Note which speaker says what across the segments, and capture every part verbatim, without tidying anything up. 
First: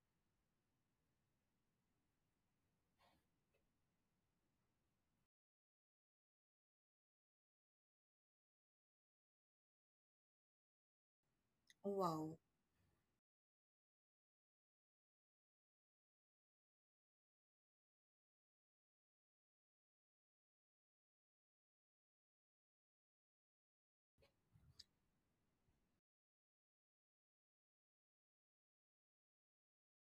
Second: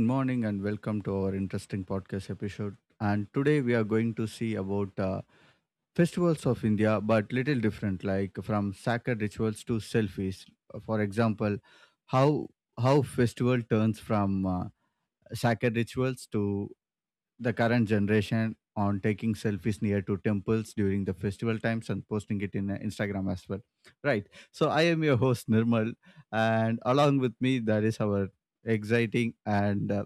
Speaker 1: morning, and welcome to our interesting podcast episode. And today we are going to see about uh, festivals of India, but little different, like from sacred rituals to selfies. For example,
Speaker 2: Wow.
Speaker 1: how how festival turns from uh, sacred rituals to the current generation on taking selfies near to temples during the festival times and posting it in uh, Instagram as well. Right. So I am your host Nirmal, and along with me that is our exciting and uh,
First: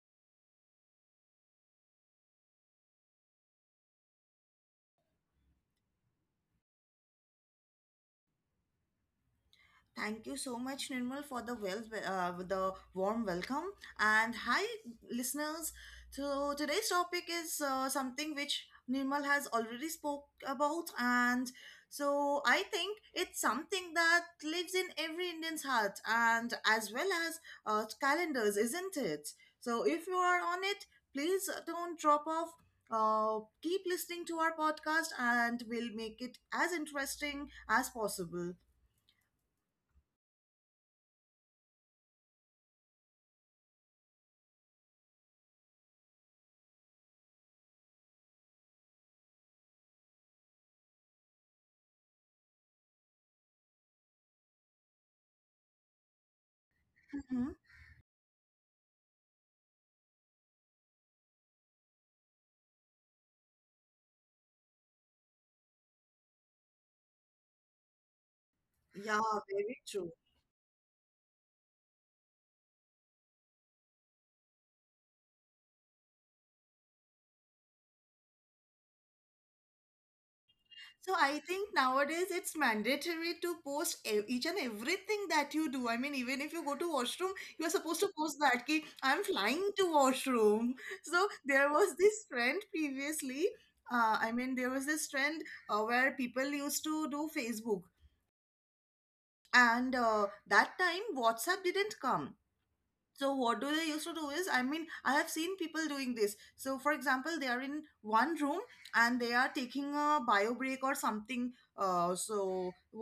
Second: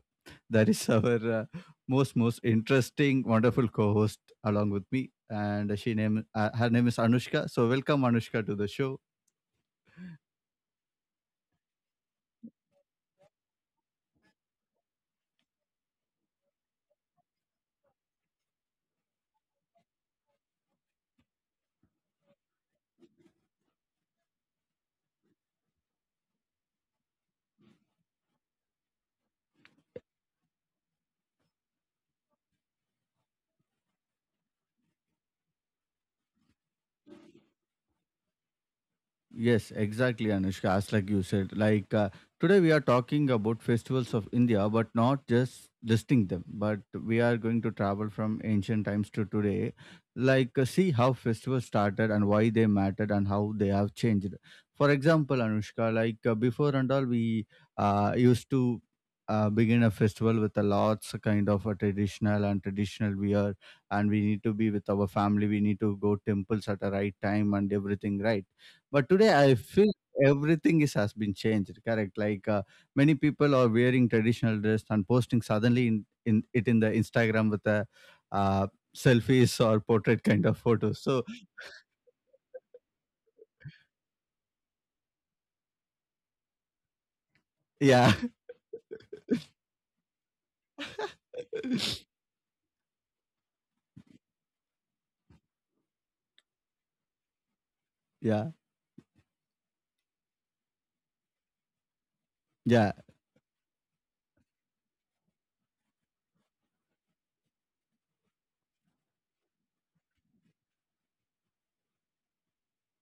Speaker 1: that is our uh, most most interesting wonderful co-host along with me, and she name uh, her name is Anushka. So welcome Anushka to the show.
Speaker 2: Thank you so much, Nirmal, for the well, uh, the warm welcome. And hi, listeners. So today's topic is uh, something which Nirmal has already spoke about, and so I think it's something that lives in every Indian's heart, and as well as uh, calendars, isn't it? So if you are on it, please don't drop off. Uh, keep listening to our podcast, and we'll make it as interesting as possible.
Speaker 1: Yes, exactly, Anushka. As like you said, like uh, today we are talking about festivals of India, but not just listing them, but we are going to travel from ancient times to today, like uh, see how festivals started and why they mattered and how they have changed. For example, Anushka, like uh, before and all, we
Speaker 2: Mhm.
Speaker 1: uh, used to uh, begin a festival with a lots kind of a traditional and traditional wear, and we need to be with our family. We need to go temples at the right time and everything, right? But
Speaker 2: Yeah,
Speaker 1: today, I
Speaker 2: very
Speaker 1: feel
Speaker 2: true.
Speaker 1: everything is has been changed. Correct. Like uh, many people are wearing traditional dress and posting suddenly in, in it in the Instagram with a uh, selfies or portrait kind of photos.
Speaker 2: So
Speaker 1: So
Speaker 2: I think nowadays it's mandatory to post e- each and everything that you do. I mean, even if you go to washroom, you are supposed
Speaker 1: yeah.
Speaker 2: to post that ki I'm flying to washroom. So there was this trend previously. Uh, I mean, there was this trend uh, where people used to do Facebook,
Speaker 1: Yeah,
Speaker 2: and uh, that time WhatsApp didn't come.
Speaker 1: yeah,
Speaker 2: So what do they used to do is, I mean, I have seen people doing this, so for example, they are in one room and they are taking a bio break or something, uh, so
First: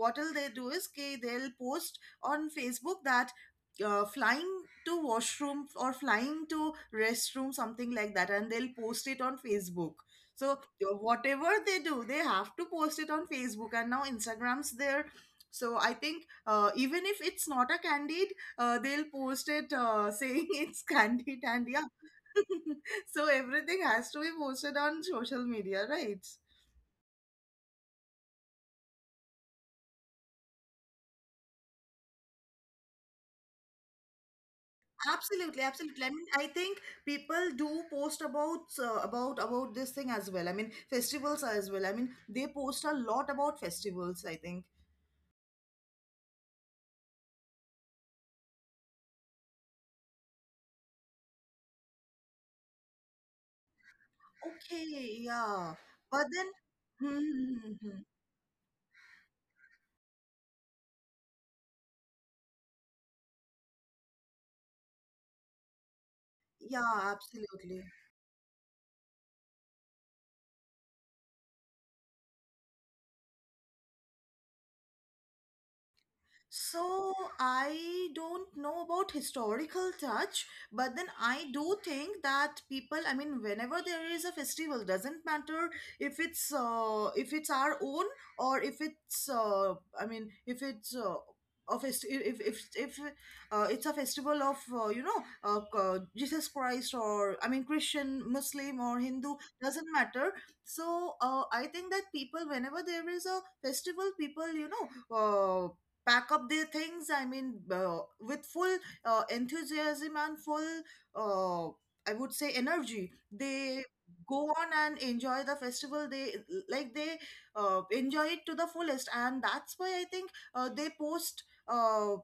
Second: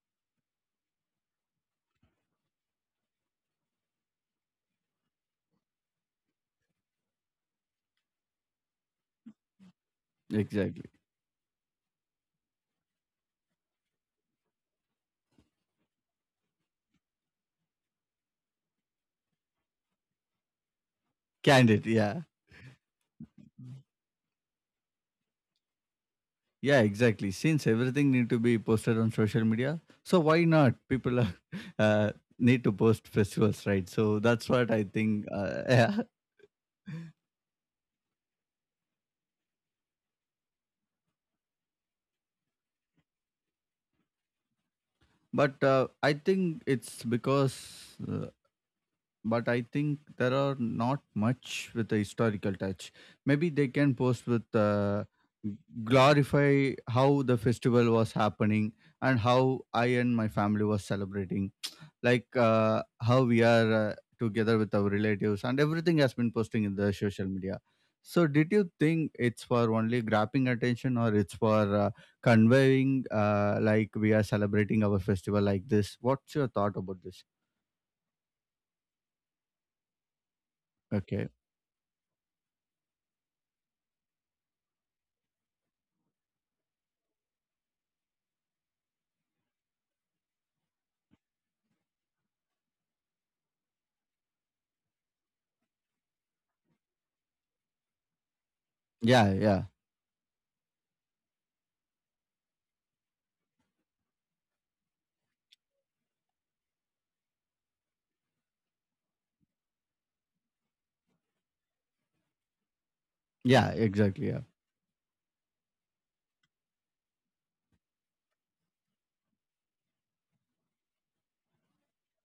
Speaker 2: what will they do is okay, they'll post on Facebook that uh, flying to washroom or flying to restroom, something like that, and they'll post it on Facebook. So
Speaker 1: exactly.
Speaker 2: uh, whatever they do, they have to post it on Facebook, and now Instagram's there. So I think uh, even if it's not a candid, uh, they'll post it uh, saying it's candy tandy.
Speaker 1: Candid. Yeah,
Speaker 2: So everything has to be posted on social media, right?
Speaker 1: yeah, exactly. Since everything need to be posted on social media, so why not? People are, uh, need to post festivals, right? So that's what I think. Uh,
Speaker 2: Absolutely,
Speaker 1: yeah.
Speaker 2: absolutely. I mean, I think people do post about uh, about about this thing as well. I mean, festivals as well. I mean, they post a lot about festivals, I think.
Speaker 1: But uh, I think it's because, uh, but I think there are not much with a historical touch. Maybe they can post with uh,
Speaker 2: Okay, yeah, but then,
Speaker 1: glorify
Speaker 2: Hmm,
Speaker 1: how the
Speaker 2: hmm,
Speaker 1: festival
Speaker 2: hmm, hmm.
Speaker 1: was happening and how I and my family was celebrating, like uh, how we are uh, together with our relatives and everything has been posting in the
Speaker 2: Yeah,
Speaker 1: social media.
Speaker 2: absolutely.
Speaker 1: So did you think it's for only grabbing attention, or it's for uh, conveying, uh, like, we are celebrating our festival like this? What's your thought about
Speaker 2: So
Speaker 1: this?
Speaker 2: I don't know about historical touch, but then
Speaker 1: Okay.
Speaker 2: I do think that people, I mean, whenever there is a festival, doesn't matter if it's uh, if it's our own or if it's uh, I mean, if it's uh, a fest- if if if uh, it's a festival of uh, you know uh, uh, Jesus Christ, or I mean Christian, Muslim or
Speaker 1: Yeah,
Speaker 2: Hindu,
Speaker 1: yeah,
Speaker 2: doesn't matter. So uh, I think that people, whenever there is a festival, people you know. Uh, pack up their things, I mean, uh, with full uh, enthusiasm and full uh, I would say energy.
Speaker 1: yeah,
Speaker 2: They
Speaker 1: exactly, yeah.
Speaker 2: go on and enjoy the festival. They, like they, uh, enjoy it to the fullest, and that's why I think uh, they post uh,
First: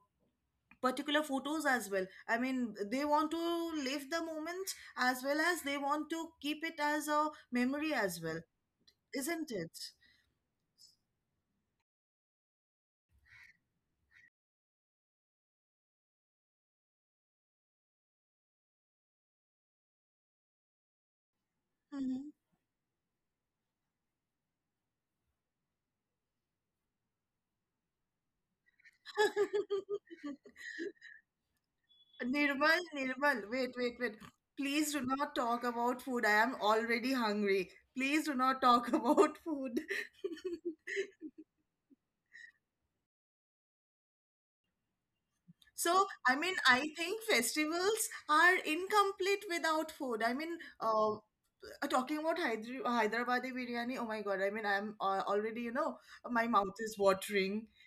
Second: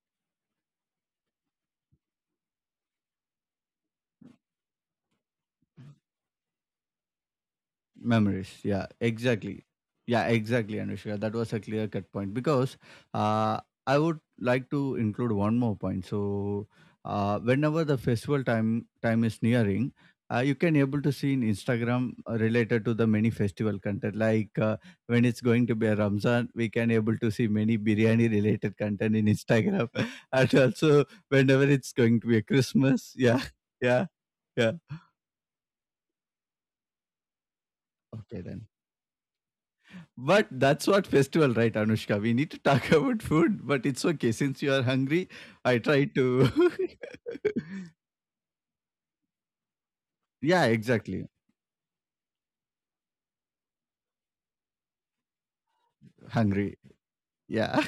Speaker 2: particular photos as well. I mean, they want to live the moment as well as they want to keep it as a memory as well,
Speaker 1: Memories. Yeah,
Speaker 2: isn't
Speaker 1: exactly.
Speaker 2: it?
Speaker 1: Yeah, exactly, Anushka. That was a clear cut point because uh, I would like to include one more point. So, uh, whenever the festival time time is nearing, uh, you can able to see in Instagram
Speaker 2: Mhm.
Speaker 1: uh, related to the many festival content. Like uh, when it's going to be a Ramzan, we can able to see many biryani related content in Instagram, and also whenever it's going to be a
Speaker 2: Nirmal,
Speaker 1: Christmas. Yeah,
Speaker 2: Nirmal, wait, wait,
Speaker 1: yeah,
Speaker 2: wait.
Speaker 1: yeah.
Speaker 2: Please do not talk about food. I am already hungry. Please do
Speaker 1: Okay
Speaker 2: not
Speaker 1: then.
Speaker 2: talk about food.
Speaker 1: But that's what festival, right, Anushka? We need to talk about food, but it's okay. Since you are hungry, I
Speaker 2: So,
Speaker 1: try
Speaker 2: I
Speaker 1: to.
Speaker 2: mean, I think festivals are incomplete without food. I mean,
Speaker 1: Yeah,
Speaker 2: um,
Speaker 1: exactly.
Speaker 2: uh, talking about Hyder- Hyderabadi biryani, oh my God, I mean, I'm uh, already, you know, my mouth
Speaker 1: Hungry.
Speaker 2: is watering.
Speaker 1: Yeah.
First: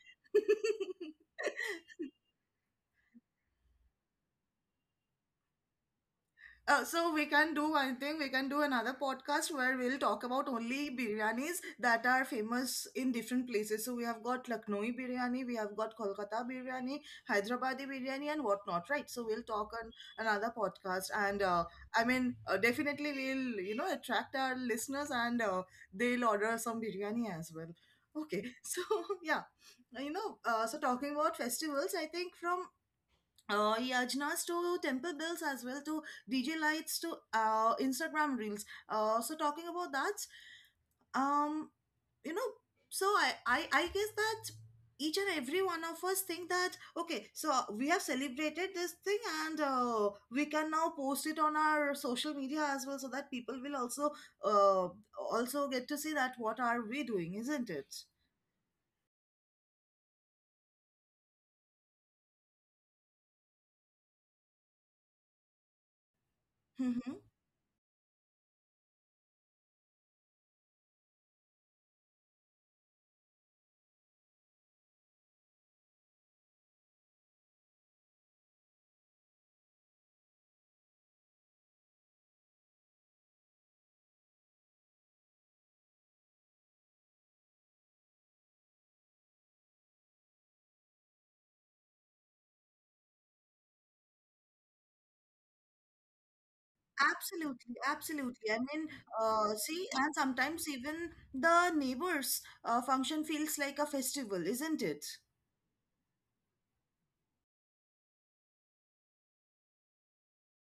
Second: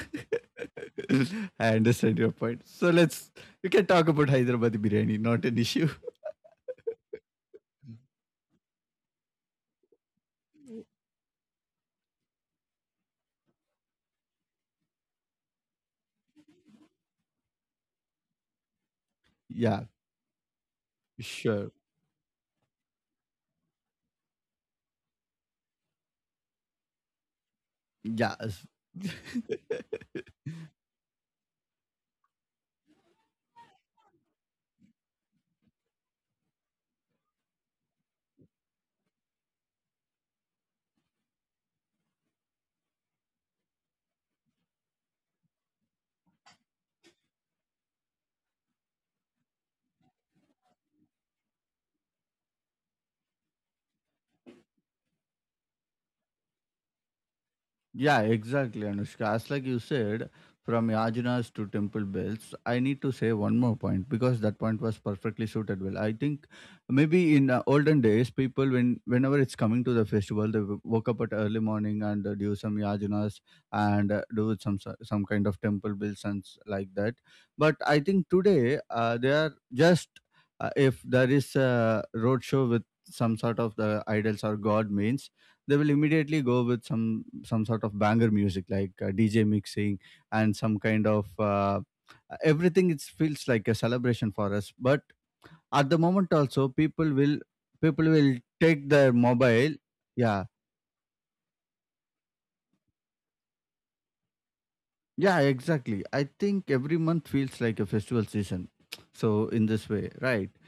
Speaker 1: I understand your point. So let's, you can talk about Hyderabad biryani, not an issue.
Speaker 2: Uh, so we can do one thing. We can do another podcast where we'll talk about only biryanis that are famous in different places. So we have got Lucknowi biryani, we have got Kolkata biryani, Hyderabadi biryani, and whatnot, right? So we'll talk
Speaker 1: Yeah,
Speaker 2: on another podcast, and uh,
Speaker 1: sure.
Speaker 2: I mean, uh, definitely we'll, you know, attract our listeners, and uh, they'll order some biryani as well.
Speaker 1: Yeah.
Speaker 2: Okay, so yeah, you know, uh, so talking about festivals, I think from uh, yajnas to temple bells as well to D J lights to uh, Instagram reels. Uh, so talking about that, um, you know, so I, I I guess that each and every one of us think that okay, so we have celebrated this thing, and uh, we can now post it on our social media as well, so that people will also uh, also get to see that what are we doing, isn't it?
Speaker 1: Yeah, exactly, Anushka. As like you said, from Yajanas to temple bells, I need to say one more point because that point was perfectly suited well. I think maybe in uh, olden days, people when whenever it's coming to the festival, they w- woke up at early morning and uh, do some Yajanas and uh, do some so- some kind of temple bells and s- like that. But I think today uh, they are just, uh, if there is a roadshow with some sort of the idols or god means, they will immediately go with some some sort of banger music like uh, dj mixing and some kind of uh, everything. It feels like a celebration for us, but at the moment also people will
Speaker 2: Absolutely,
Speaker 1: people will
Speaker 2: absolutely. I mean,
Speaker 1: take their
Speaker 2: uh,
Speaker 1: mobile.
Speaker 2: see, and
Speaker 1: Yeah,
Speaker 2: sometimes even the neighbors' uh, function feels like a festival, isn't it?
Speaker 1: yeah, exactly. I think every month feels like a festival season, so in this way, right.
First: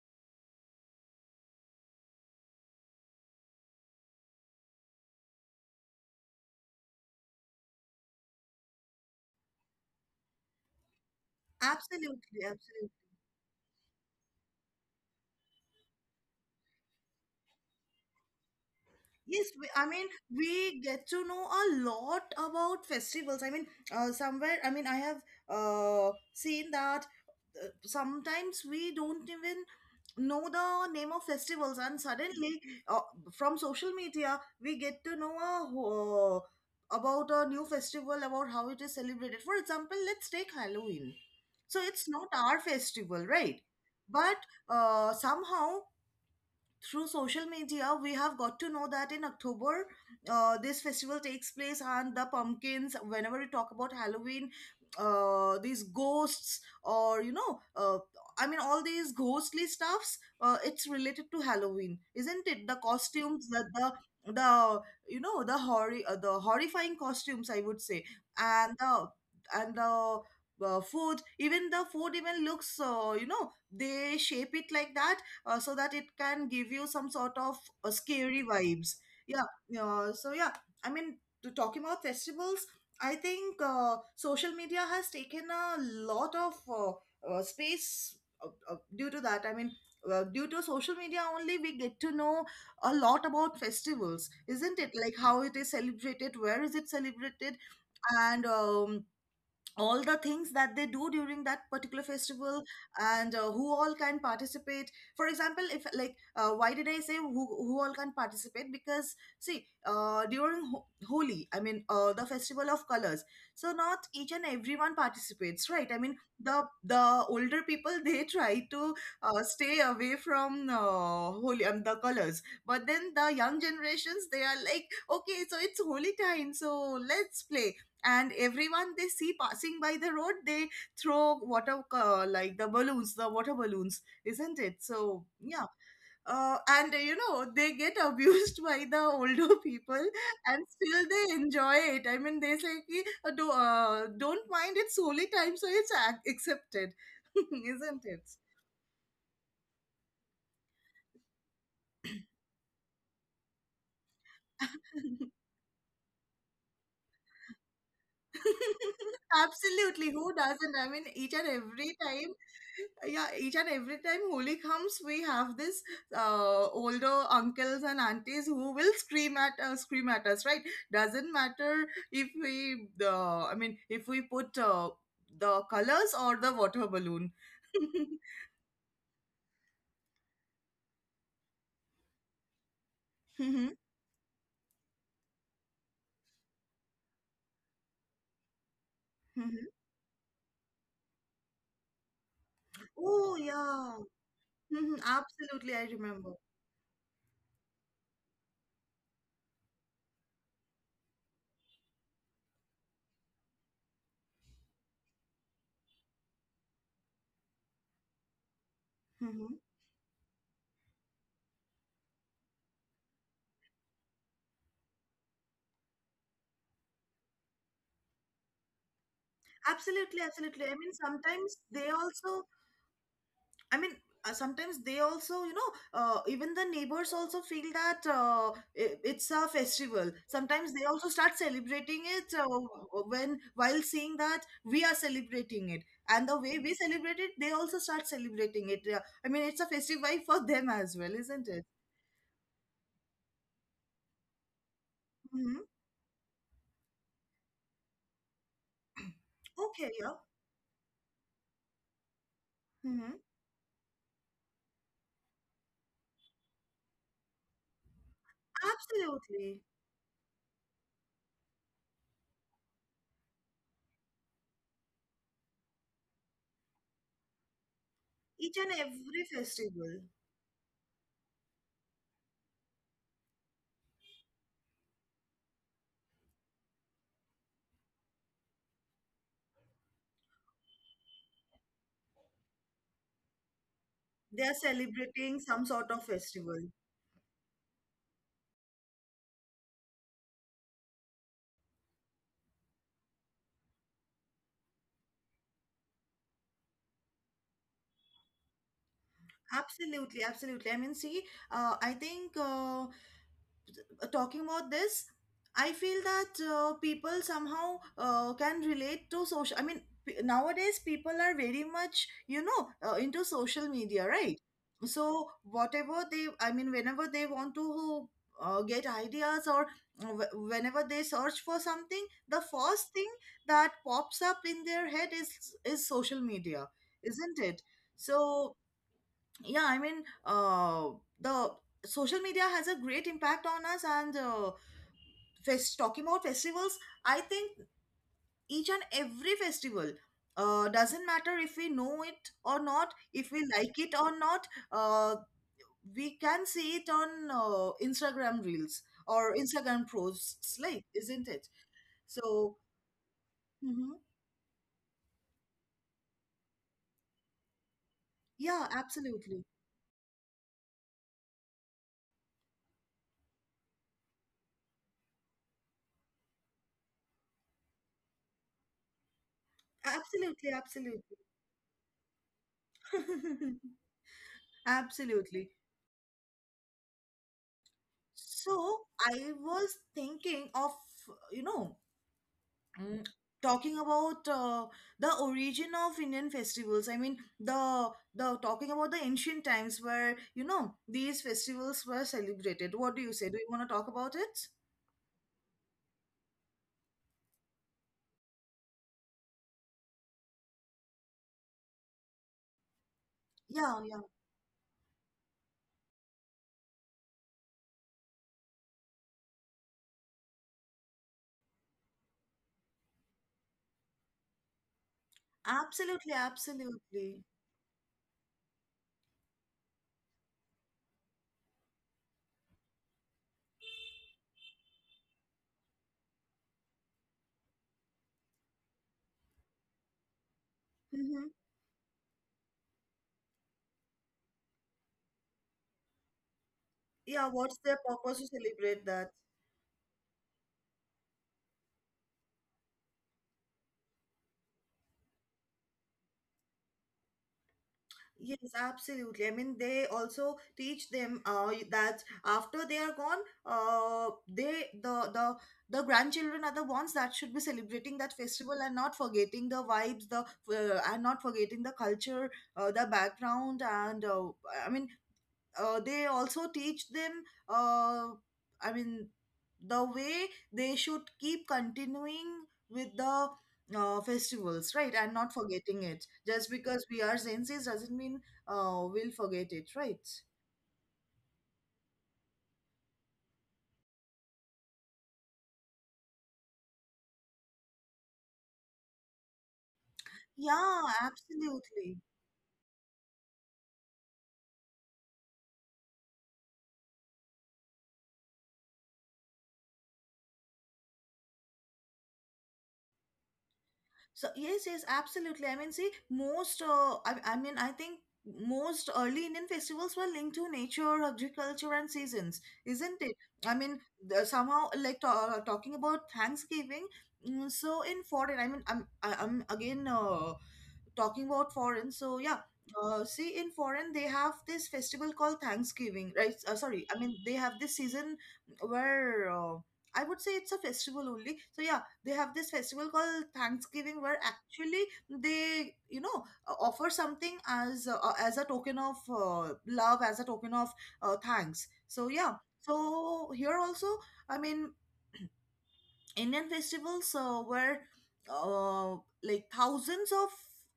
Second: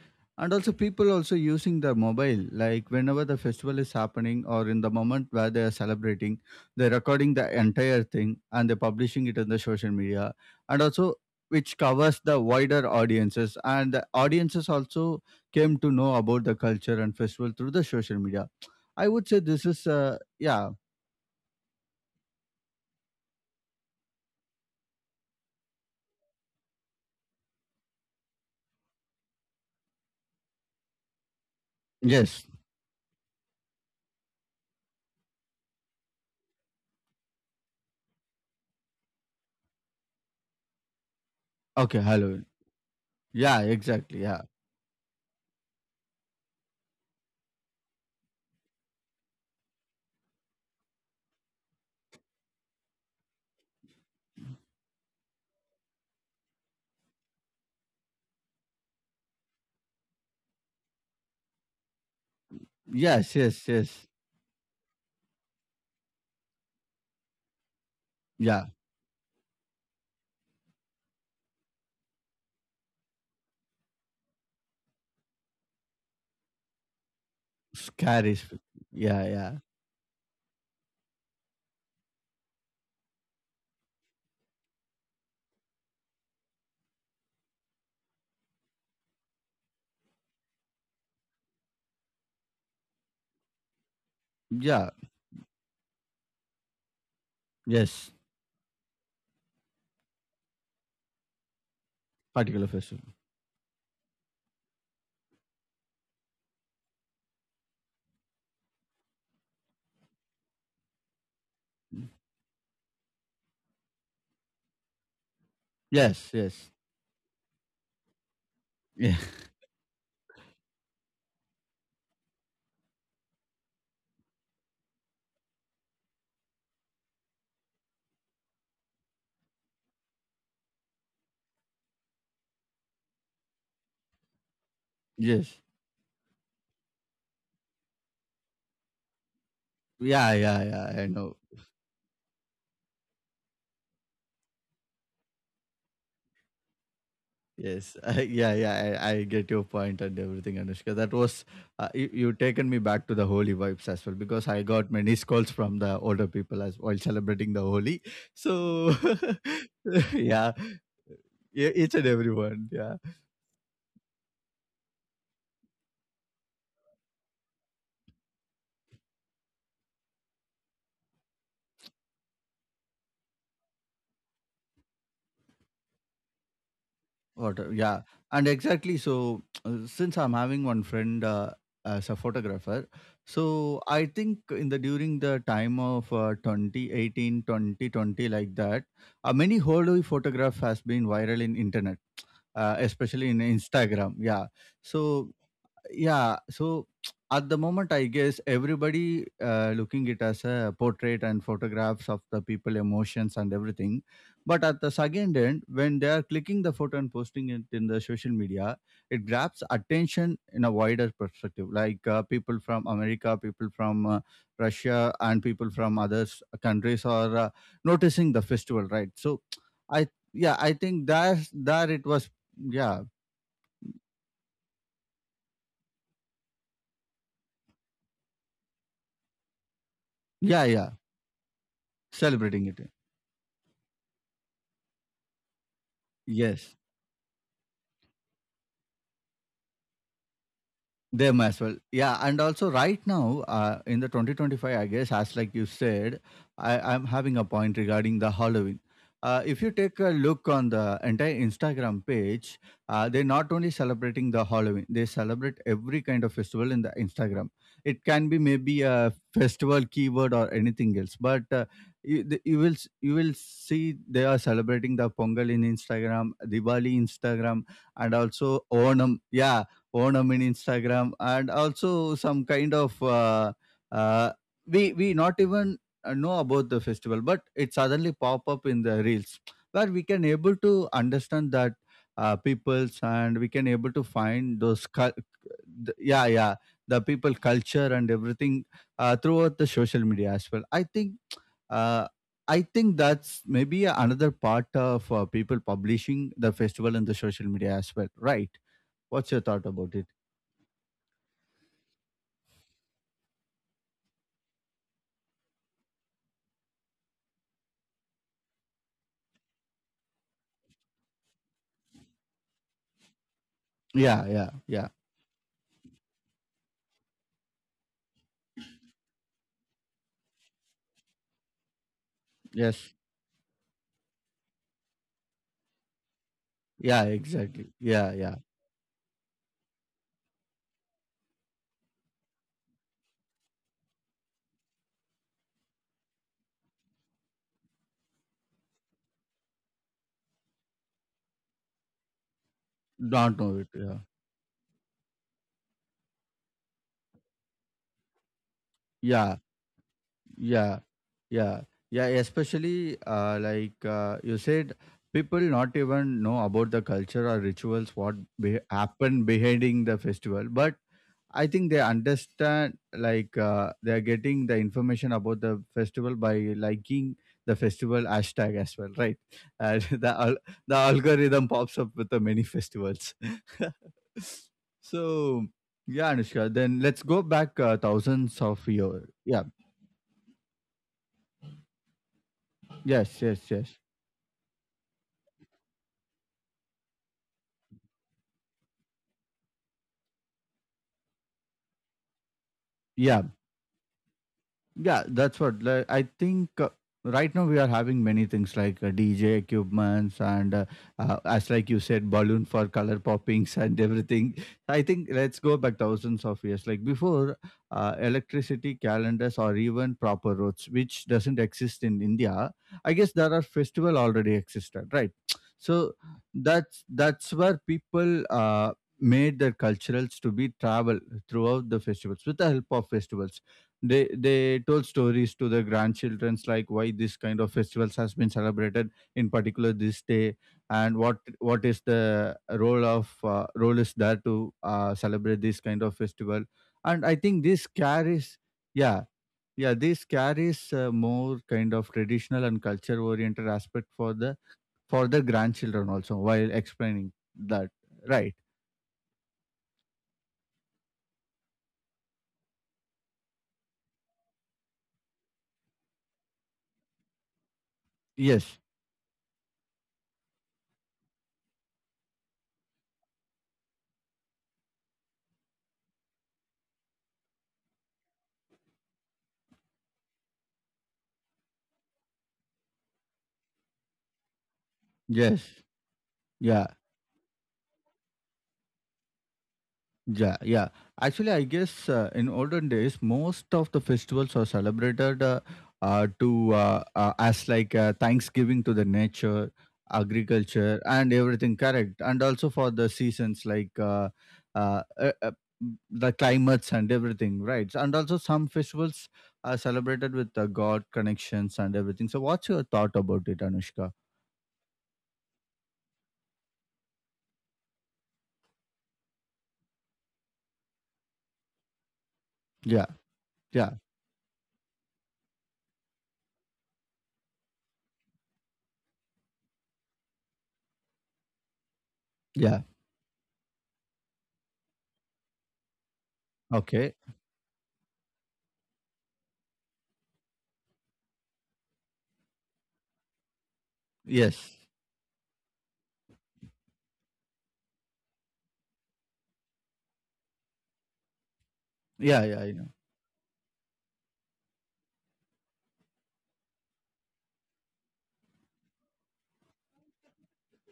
Speaker 1: And also, people also using their mobile. Like whenever the festival is happening, or in the moment where they are celebrating, they're recording the entire thing and they're publishing it on the social media, and also which covers the
Speaker 2: Absolutely,
Speaker 1: wider
Speaker 2: absolutely.
Speaker 1: audiences. And the audiences also came to know about the culture and festival through the social media. I would say
Speaker 2: Yes,
Speaker 1: this
Speaker 2: we,
Speaker 1: is,
Speaker 2: I mean,
Speaker 1: uh, yeah,
Speaker 2: we get to know a lot about festivals. I mean, uh, somewhere, I mean, I have uh, seen that uh, sometimes we don't even know the name of festivals, and
Speaker 1: yes,
Speaker 2: suddenly uh, from social media we get to know a, wh- about a new festival, about how it is celebrated. For example, let's take Halloween. So
Speaker 1: okay,
Speaker 2: it's not
Speaker 1: Halloween.
Speaker 2: our festival,
Speaker 1: Yeah,
Speaker 2: right?
Speaker 1: exactly.
Speaker 2: But
Speaker 1: Yeah,
Speaker 2: uh, somehow through social media we have got to know that in October uh, this festival takes place, and the pumpkins, whenever we talk about Halloween, uh, these ghosts, or you know, uh, I mean, all these ghostly stuffs, uh, it's related to Halloween, isn't it? The
Speaker 1: yes,
Speaker 2: costumes, the
Speaker 1: yes,
Speaker 2: the
Speaker 1: yes.
Speaker 2: the you know, the horror, uh, the horrifying costumes, I would say,
Speaker 1: Yeah,
Speaker 2: and the and the uh, food, even the food even looks, uh, you know, they shape it like that, uh, so that it can give you some sort of uh,
Speaker 1: scary.
Speaker 2: scary
Speaker 1: sp-
Speaker 2: vibes.
Speaker 1: Yeah,
Speaker 2: Yeah.
Speaker 1: yeah,
Speaker 2: Uh, so yeah, I mean, to talking about festivals, I think uh, social media has taken a lot of uh, uh, space uh, uh, due to that. I mean, uh, due to social media only, we get to know a lot about festivals, isn't
Speaker 1: yeah.
Speaker 2: it? Like how it is celebrated, where is it celebrated,
Speaker 1: Yes,
Speaker 2: and um, all the things that they do during that particular festival,
Speaker 1: particular festival.
Speaker 2: and uh, who all can participate. For example, if, like, uh, why did I say who, who all can participate? Because see, uh, during Ho- Holi, I mean, uh, the festival of colors, so not each and everyone participates, right? I mean,
Speaker 1: Yes,
Speaker 2: the
Speaker 1: yes.
Speaker 2: the older people they try to
Speaker 1: Yeah,
Speaker 2: uh, stay away from uh, Holi, um, the colors, but then the young generations, they are like okay, so it's Holi time, so let's play, and everyone they see passing by the road, they throw water, uh, like the balloons, the water balloons, isn't it? So
Speaker 1: yes.
Speaker 2: yeah, uh, and uh, you know, they get abused by the older people,
Speaker 1: Yeah, yeah,
Speaker 2: and
Speaker 1: yeah.
Speaker 2: still
Speaker 1: I know.
Speaker 2: they enjoy it. I mean, they say ki, uh, do, uh, don't mind, it's holy time, so it's ac- accepted,
Speaker 1: Yes.
Speaker 2: isn't
Speaker 1: I,
Speaker 2: it?
Speaker 1: yeah, yeah. I, I get your point and everything, Anushka. That was, uh, you, you taken me back to the holy vibes as well because I got many calls from the older people as while celebrating the holy. So,
Speaker 2: Absolutely, who
Speaker 1: yeah,
Speaker 2: doesn't? I mean, each and
Speaker 1: e- each
Speaker 2: every
Speaker 1: and
Speaker 2: time,
Speaker 1: everyone. Yeah.
Speaker 2: yeah, each and every time Holi comes, we have this uh, older uncles and aunties who will scream at uh, scream at us, right? Doesn't matter if we, uh, I mean, if we put uh, the colors or the water balloon.
Speaker 1: Water, yeah, and exactly. So, uh, since I'm having one friend uh, as a photographer,
Speaker 2: Hmm,
Speaker 1: so I think in the during the time of uh, twenty eighteen, like that, uh, many
Speaker 2: hmm.
Speaker 1: Holoi photograph has been viral in internet, uh, especially in
Speaker 2: Oh yeah,
Speaker 1: Instagram. Yeah,
Speaker 2: hmm,
Speaker 1: so
Speaker 2: absolutely. I remember.
Speaker 1: yeah, so at the moment, I guess everybody uh, looking it as a portrait and photographs of the people, emotions and everything. But at the second end, when they are clicking the photo and posting it in the social media, it
Speaker 2: Hmm.
Speaker 1: grabs attention in a wider perspective, like uh, people from America, people from uh, Russia, and people from other s- countries are uh, noticing the festival, right? So, I
Speaker 2: Absolutely,
Speaker 1: yeah,
Speaker 2: absolutely.
Speaker 1: I
Speaker 2: I mean,
Speaker 1: think that
Speaker 2: sometimes they
Speaker 1: there it was.
Speaker 2: also,
Speaker 1: Yeah,
Speaker 2: I mean, uh, sometimes they also, you know, uh, even the neighbors also feel that uh, i- it's a festival.
Speaker 1: yeah,
Speaker 2: Sometimes they
Speaker 1: yeah,
Speaker 2: also start celebrating it uh,
Speaker 1: celebrating it.
Speaker 2: when while seeing that we are celebrating it, and the way we
Speaker 1: Yes.
Speaker 2: celebrate it, they also start celebrating it. Yeah. I mean, it's a festive vibe for them as well,
Speaker 1: They
Speaker 2: isn't
Speaker 1: as
Speaker 2: it?
Speaker 1: well. Yeah, and also right now, uh, in the twenty twenty-five, I guess, as like
Speaker 2: Hmm.
Speaker 1: you said, I, I'm having a point regarding the Halloween. Uh, if you
Speaker 2: Okay,
Speaker 1: take a
Speaker 2: yeah.
Speaker 1: look on the entire Instagram page, uh,
Speaker 2: Hmm.
Speaker 1: they're not only celebrating the Halloween, they celebrate every kind of festival in the Instagram. It can be maybe a
Speaker 2: Absolutely.
Speaker 1: festival keyword or anything else, but uh, you, the- you will s- you will see they are celebrating the Pongal in Instagram, Diwali Instagram, and
Speaker 2: Each
Speaker 1: also
Speaker 2: and
Speaker 1: Onam.
Speaker 2: every
Speaker 1: Yeah,
Speaker 2: festival,
Speaker 1: Onam in Instagram, and also some kind of uh, uh, we we not even uh, know about the festival, but it suddenly pop up in the reels where we can able to understand that uh, peoples and we can able to
Speaker 2: they are
Speaker 1: find those cul-
Speaker 2: celebrating some sort
Speaker 1: the-
Speaker 2: of
Speaker 1: yeah, yeah,
Speaker 2: festival.
Speaker 1: the people culture and everything uh, throughout the social media as well. I think uh, I think that's maybe another part of uh, people publishing the festival and the social media as well, right? What's your thought about it?
Speaker 2: Absolutely, absolutely. I mean, see, uh, I think. Uh, talking about this, I feel that uh, people somehow uh, can relate to social, I mean, p- nowadays people are very much, you know, uh, into social media,
Speaker 1: Yeah,
Speaker 2: right?
Speaker 1: yeah, yeah.
Speaker 2: So whatever they, I mean, whenever they want to uh, get ideas, or wh- whenever they search for something, the
Speaker 1: Yes.
Speaker 2: first thing that pops up in their head is is social media,
Speaker 1: Yeah,
Speaker 2: isn't it?
Speaker 1: exactly. Yeah,
Speaker 2: So
Speaker 1: yeah.
Speaker 2: yeah, I mean, uh the social media has a great impact on us, and uh, fest- talking about festivals, I think each and every festival, uh, doesn't matter if we know it or not, if
Speaker 1: Don't
Speaker 2: we
Speaker 1: know it.
Speaker 2: like it
Speaker 1: Yeah.
Speaker 2: or not, uh, we can see it on uh, Instagram reels or
Speaker 1: Yeah,
Speaker 2: Instagram posts,
Speaker 1: yeah,
Speaker 2: like, isn't it?
Speaker 1: yeah. Yeah,
Speaker 2: So
Speaker 1: especially uh, like
Speaker 2: mhm.
Speaker 1: uh, you said, people not even know about the culture or rituals what be-
Speaker 2: Yeah,
Speaker 1: happen
Speaker 2: absolutely.
Speaker 1: behind the festival. But I think they understand like uh, they are getting the information about the festival by liking the festival hashtag as well, right? And the al-
Speaker 2: Absolutely,
Speaker 1: the algorithm pops up with the many festivals.
Speaker 2: absolutely.
Speaker 1: So
Speaker 2: Absolutely.
Speaker 1: yeah, Anushka. Then let's go back uh, thousands of
Speaker 2: So
Speaker 1: years.
Speaker 2: I
Speaker 1: Yeah.
Speaker 2: was thinking of, you know, mm,
Speaker 1: Yes. Yes. Yes.
Speaker 2: talking about uh, the origin of Indian festivals. I mean, the the talking about the ancient times where, you know, these festivals were celebrated. What do you
Speaker 1: Yeah.
Speaker 2: say? Do you want to talk about it?
Speaker 1: Yeah, that's what like, I think. Uh, right now, we are having many things like uh, D J equipments and, uh, uh, as like you said, balloon for color poppings and
Speaker 2: Yeah, yeah.
Speaker 1: everything. I think let's go back thousands of years. Like before, uh, electricity, calendars, or even proper roads, which doesn't exist in India. I guess there are festival already existed, right? So
Speaker 2: Absolutely,
Speaker 1: that's
Speaker 2: absolutely.
Speaker 1: that's where people uh, made their culturals to be travel throughout the festivals. With the help of festivals, they they told stories to their grandchildrens, like why this kind of festivals has been celebrated in particular this day, and what
Speaker 2: Hmm.
Speaker 1: what is the role of uh, role is there to uh, celebrate this kind of festival. And I
Speaker 2: Yeah,
Speaker 1: think
Speaker 2: what's
Speaker 1: this
Speaker 2: their purpose to
Speaker 1: carries,
Speaker 2: celebrate
Speaker 1: yeah,
Speaker 2: that?
Speaker 1: yeah, this carries uh, more kind of traditional and culture oriented aspect for the for the grandchildren also while explaining that, right.
Speaker 2: Yes, absolutely. I mean, they also teach them uh, that after they are gone, uh, they the the the grandchildren are the ones that should be celebrating that festival,
Speaker 1: Yes,
Speaker 2: and not forgetting the vibes, the uh, and not forgetting the culture, uh, the background, and uh, I mean, uh, they also teach them, uh, i mean the way they should keep continuing with the uh, festivals, right, and not
Speaker 1: yes,
Speaker 2: forgetting it just
Speaker 1: yeah.
Speaker 2: because we are senses doesn't mean uh, we'll forget it, right?
Speaker 1: Yeah, yeah. Actually, I guess uh, in olden days, most of the festivals are celebrated uh, uh, to uh, uh, as like uh, Thanksgiving to the nature, agriculture,
Speaker 2: Yeah,
Speaker 1: and everything. Correct,
Speaker 2: absolutely.
Speaker 1: and also for the seasons like uh, uh, uh, uh, the climates and everything. Right, and also some festivals are celebrated with uh, God connections and everything. So, what's your thought about it, Anushka?
Speaker 2: So yes, yes, absolutely. I mean, see, most uh, I, I mean, I think most early Indian festivals were linked to nature, agriculture, and seasons,
Speaker 1: Yeah,
Speaker 2: isn't it? I
Speaker 1: yeah,
Speaker 2: mean, the- somehow like ta- talking about Thanksgiving. mm, So in foreign, I mean, I'm I- I'm again uh, talking about foreign, so yeah.
Speaker 1: yeah.
Speaker 2: Uh, see, in foreign they have this festival called Thanksgiving, right? Uh, sorry,
Speaker 1: Okay.
Speaker 2: I mean they have this season where uh, I would say it's a festival only, so yeah, they have this festival called Thanksgiving where
Speaker 1: Yes.
Speaker 2: actually they you know uh, offer something as uh, uh, as a token of uh, love, as a token of uh, thanks, so
Speaker 1: Yeah,
Speaker 2: yeah.
Speaker 1: yeah. I know.
Speaker 2: So here also, I mean, Indian festivals uh, were uh, like thousands of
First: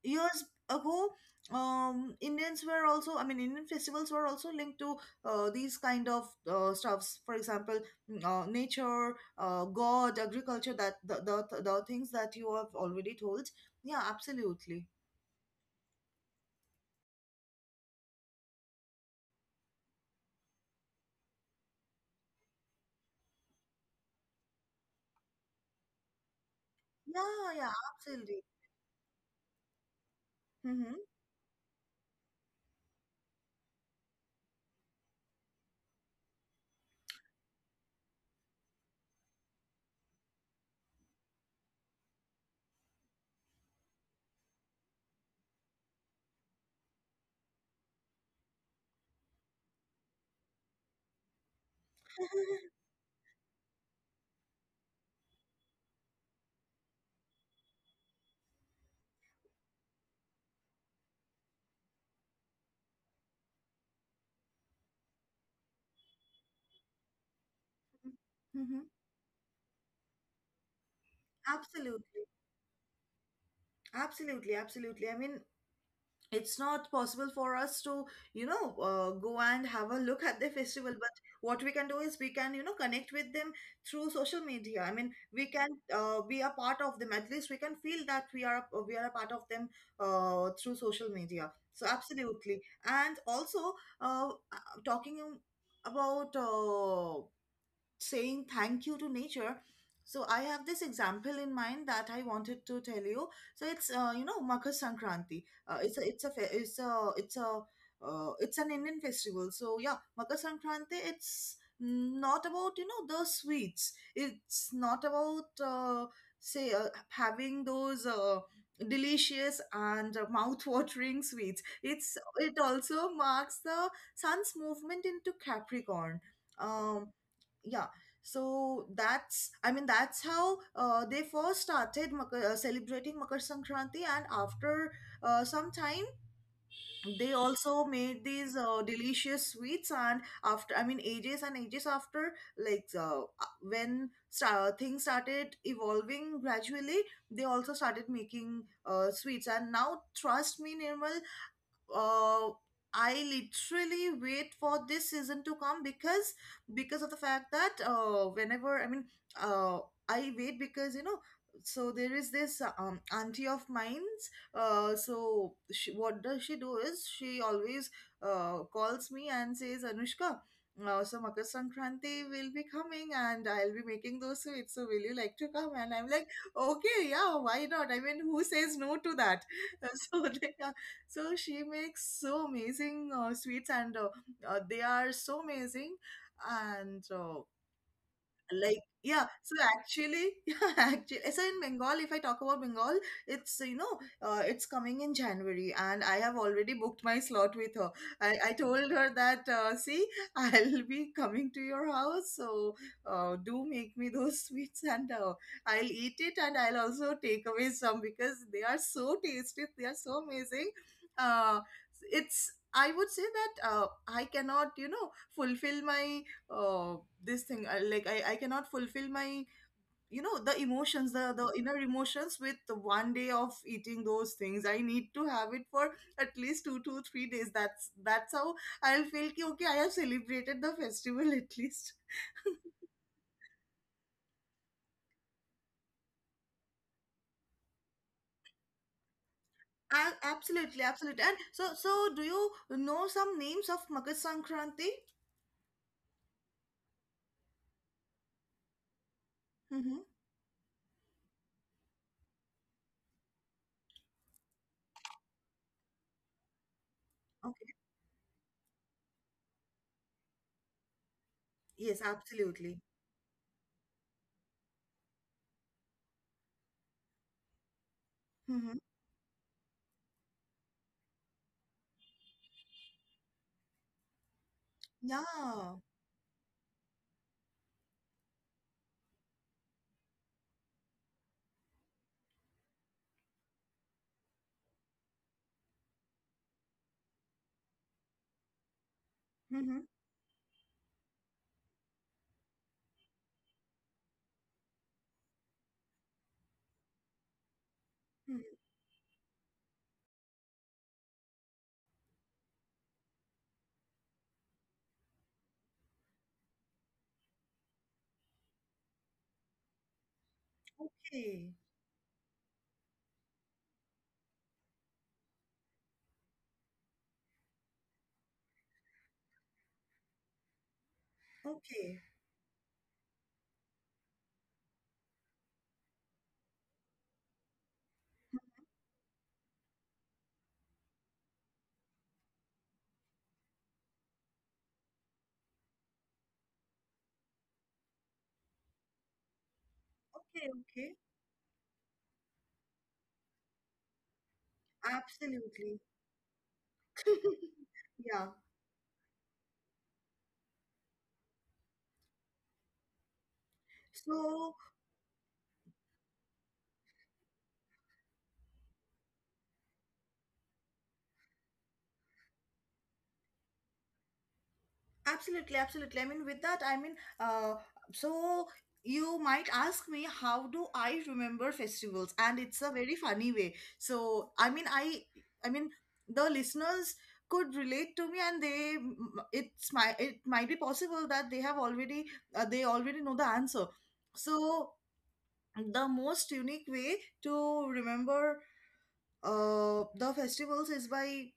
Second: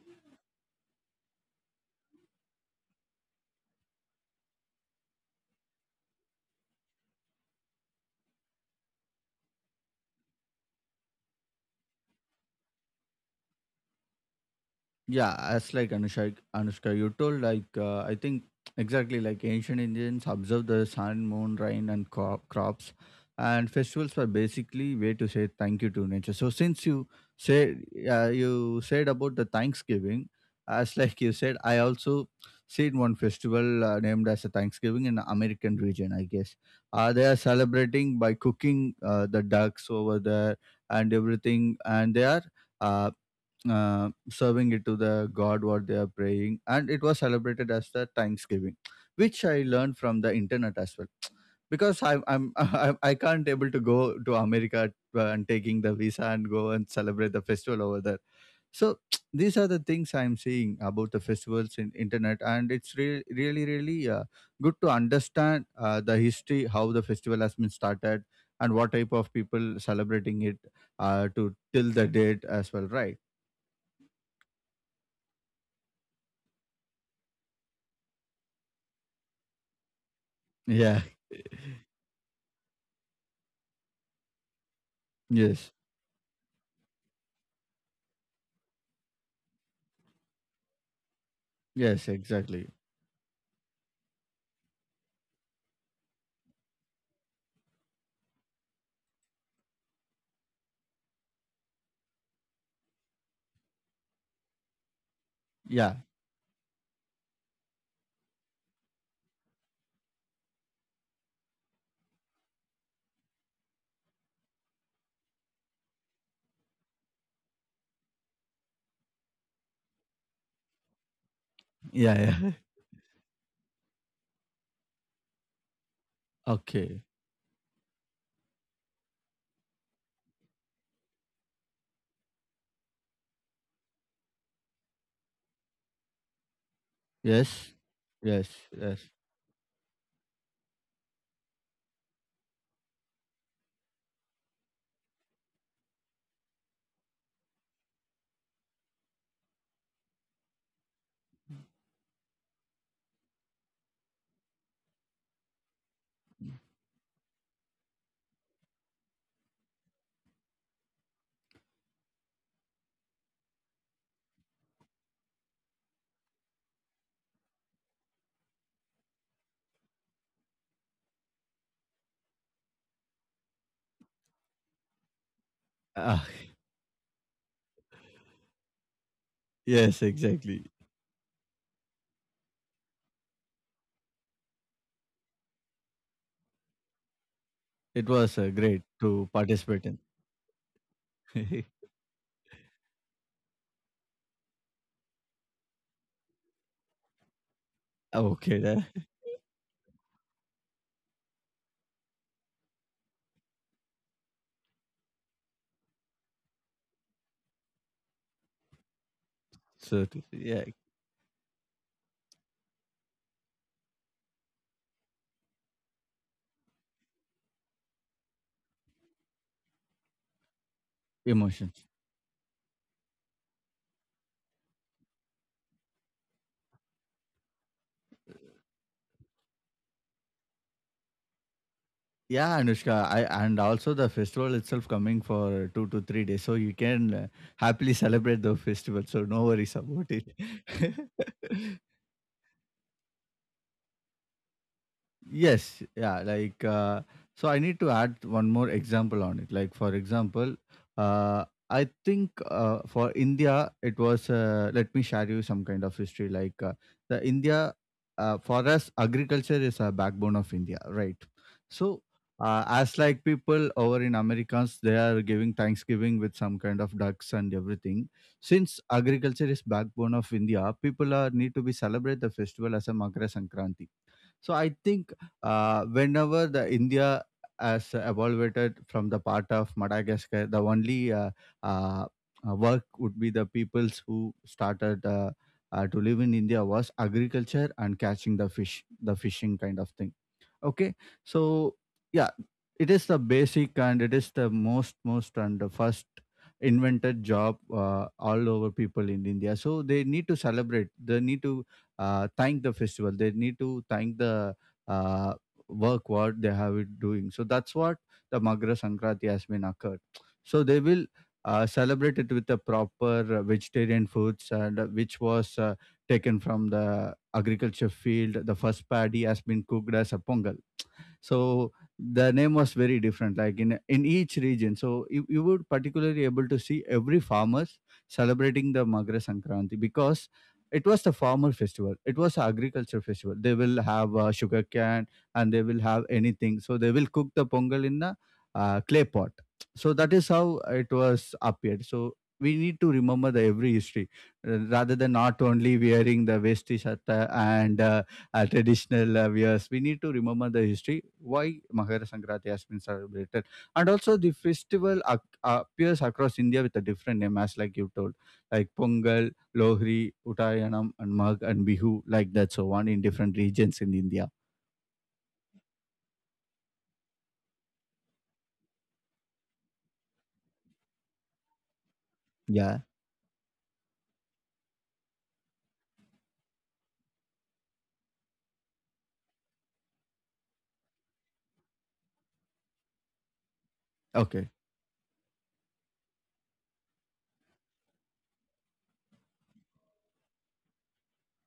Speaker 2: years ago. Um, Indians were also, I mean, Indian festivals were also linked to uh, these kind of uh, stuffs. For example, mm, uh, nature, uh, God, agriculture, that the, the, the things that you have already told. Yeah, absolutely.
Speaker 1: Yeah, as like Anushka, Anushka, you told, like, uh, I think exactly like ancient Indians observed the sun, moon, rain, and cro- crops, and festivals were basically way to say thank you to nature. So since you
Speaker 2: Yeah,
Speaker 1: say,
Speaker 2: yeah,
Speaker 1: uh,
Speaker 2: absolutely.
Speaker 1: you said about the Thanksgiving, as
Speaker 2: Mm-hmm.
Speaker 1: like you said, I also seen one festival uh, named as a Thanksgiving in the American region. I guess uh, they are celebrating by cooking uh, the ducks over there and everything, and they are. Uh, uh, Serving it to the god what they are praying, and it was celebrated as the Thanksgiving, which I learned from the internet as well. because I, I'm I, I can't able to go to America, uh, and taking the visa and go and celebrate the festival over there. So these are the things I'm seeing about the festivals in internet, and it's re- really really uh, good to understand, uh, the history, how the festival has been started,
Speaker 2: Mm-hmm.
Speaker 1: and
Speaker 2: Mm-hmm.
Speaker 1: what type of people celebrating it, uh, to till the
Speaker 2: Absolutely.
Speaker 1: date as well, right?
Speaker 2: Absolutely, absolutely. I mean, it's not possible for us to you know uh, go and have a look at the festival,
Speaker 1: Yeah.
Speaker 2: but what we can do is we can you know connect with them through social media. I mean, we can
Speaker 1: Yes.
Speaker 2: uh, be a part of them, at least we can feel that we are a, we are a part of them uh, through social media, so
Speaker 1: Yes,
Speaker 2: absolutely.
Speaker 1: exactly.
Speaker 2: And also uh, uh, talking about uh, saying thank you to nature, so I have this example in mind that I wanted to tell you. So it's uh, you know Makar Sankranti. Uh,
Speaker 1: Yeah.
Speaker 2: it's a it's a fe- it's a it's a uh, it's an Indian festival, so yeah, Makar Sankranti, it's not about you know the sweets, it's not about uh, say uh, having those uh, delicious and mouth-watering sweets.
Speaker 1: Yeah,
Speaker 2: It's
Speaker 1: yeah.
Speaker 2: it also marks the sun's movement into Capricorn.
Speaker 1: Okay.
Speaker 2: um yeah. So that's, I mean, that's how uh, they first started Makar, uh, celebrating Makar Sankranti, and after uh, some time, they
Speaker 1: Yes.
Speaker 2: also made
Speaker 1: Yes,
Speaker 2: these uh,
Speaker 1: yes.
Speaker 2: delicious sweets, and after, I mean, ages and ages after, like uh, uh, when sta- uh, things started evolving gradually, they also started making uh, sweets. And now trust me, Nirmal, uh, I literally wait for this season to come, because because of the fact that uh, whenever, I mean, uh, I wait because you know, so there is this uh, um, auntie of mine's, uh, so she, what does she do is she always uh, calls me and says, Anushka, uh, so Makar Sankranti will be coming and I'll be making those sweets, so will you like to come? And I'm
Speaker 1: Ah,
Speaker 2: like, okay, yeah, why not, I mean, who says no to that?
Speaker 1: yes,
Speaker 2: So they,
Speaker 1: exactly.
Speaker 2: so she makes so amazing uh, sweets, and uh, uh, they are so amazing. And uh,
Speaker 1: It was uh, great
Speaker 2: like
Speaker 1: to
Speaker 2: yeah, so
Speaker 1: participate in.
Speaker 2: actually yeah, actually so in Bengal, if I talk about Bengal, it's you know uh, it's coming in January, and I have already booked my slot with her. i, I
Speaker 1: Okay, then.
Speaker 2: told her that uh, see, I'll be coming to your house, so uh, do make me those sweets, and uh, I'll eat it and I'll also take away some because they are so tasty, they are
Speaker 1: So t-
Speaker 2: so
Speaker 1: yeah,
Speaker 2: amazing. uh, it's, I would say that uh, I cannot you know fulfill my uh this thing. I, like I, I cannot fulfill my you know the emotions, the, the inner
Speaker 1: emotions.
Speaker 2: emotions, with one day of eating those things. I need to have it for at least two to three days. That's that's how I'll feel ki, okay, I have celebrated the festival at least.
Speaker 1: Yeah, Anushka, I and also the festival itself coming for two to three days, so you can uh, happily celebrate the festival. So no worries about it.
Speaker 2: A- absolutely, absolutely. And so, so do you know some names of Makar Sankranti?
Speaker 1: Yes, yeah, like uh, so I need to add one more example on it. Like for
Speaker 2: Mm-hmm.
Speaker 1: example, uh, I think, uh, for India it was uh, let me share you some kind of history. Like uh, the India,
Speaker 2: Okay.
Speaker 1: uh, for us agriculture is a backbone of India, right? So
Speaker 2: Yes,
Speaker 1: uh,
Speaker 2: absolutely.
Speaker 1: as like people over in Americans, they are giving Thanksgiving with some kind of ducks and everything. Since
Speaker 2: Mm-hmm.
Speaker 1: agriculture is backbone of India, people are need to be celebrate the festival as a Makara Sankranti, so I think, uh,
Speaker 2: Yeah.
Speaker 1: whenever the India has evolved from the part of Madagascar, the only uh, uh, uh, work would be the peoples who started, uh, uh, to live in India was agriculture and catching the fish, the fishing kind
Speaker 2: Mm-hmm.
Speaker 1: of thing. Okay. So yeah, it is the basic and it is the most most and the first invented job, uh, all over people in India. So they need to celebrate. They need to uh, thank the festival. They need to thank the uh, work what they have it doing. So that's what the Magra Sankranti has been occurred. So they will
Speaker 2: Okay.
Speaker 1: uh, celebrate it with the proper uh, vegetarian foods, and uh, which was uh, taken from the agriculture field. The first paddy has been cooked as a pongal, so
Speaker 2: Okay.
Speaker 1: the name was very different, like in in each region, so you, you would particularly able to see every farmers celebrating the magra sankranti, because it was the farmer festival, it was an agriculture festival. They will have uh, sugar cane and they will have anything, so they will cook the pongal in a uh, clay pot. So that is
Speaker 2: Okay.
Speaker 1: how it
Speaker 2: Okay.
Speaker 1: was appeared. So we need to remember the every history, uh, rather than not only
Speaker 2: Absolutely.
Speaker 1: wearing the vesti shatta and uh,
Speaker 2: Yeah.
Speaker 1: uh, traditional uh, wears. We need to remember the history why Mahara Sankranti has been celebrated, and also the
Speaker 2: So,
Speaker 1: festival ac- appears across India with a different name, as like you told, like Pongal, Lohri, Uttayanam, and Magh and Bihu, like that. So on in different regions in India.
Speaker 2: absolutely, absolutely. I mean, with that, I mean, uh, so you might ask me, how do I remember festivals? And it's
Speaker 1: Yeah.
Speaker 2: a very funny way. So, I mean, I, I mean, the listeners could relate to me, and they, it's my, it might be possible that they have already, uh, they already know the answer.
Speaker 1: Okay.
Speaker 2: So, the most unique way to remember uh, the festivals is by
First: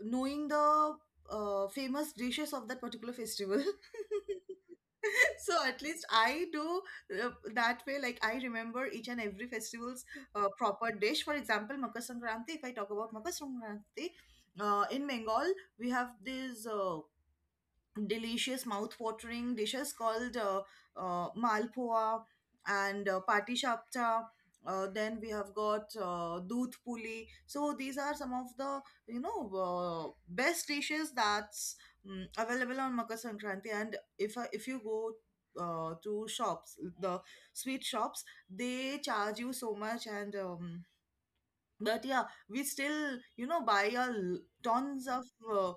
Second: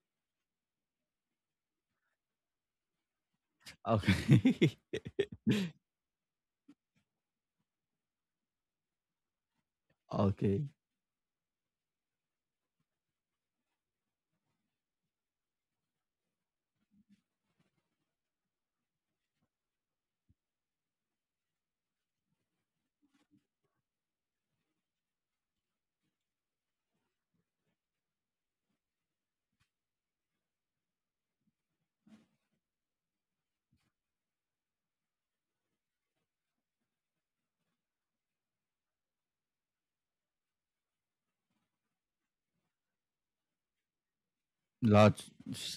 Speaker 2: knowing the uh, famous dishes of that particular festival.
Speaker 1: Okay.
Speaker 2: So at least I do uh, that way, like I remember each and every festival's uh,
Speaker 1: Okay.
Speaker 2: proper dish. For example, Makar Sankranti, if I talk about Makar Sankranti, uh, in Bengal we have this uh, delicious mouth-watering dishes called uh, uh, malpoa, and uh, pati. Uh, then we have got uh, doodh puli. So these are some of the you know uh, best dishes that's um, available on Makar Sankranti. And if I if you go uh, to shops, the sweet shops, they charge you so much. And um, but yeah, we still you know buy a l- tons of
Speaker 1: Lots.
Speaker 2: uh,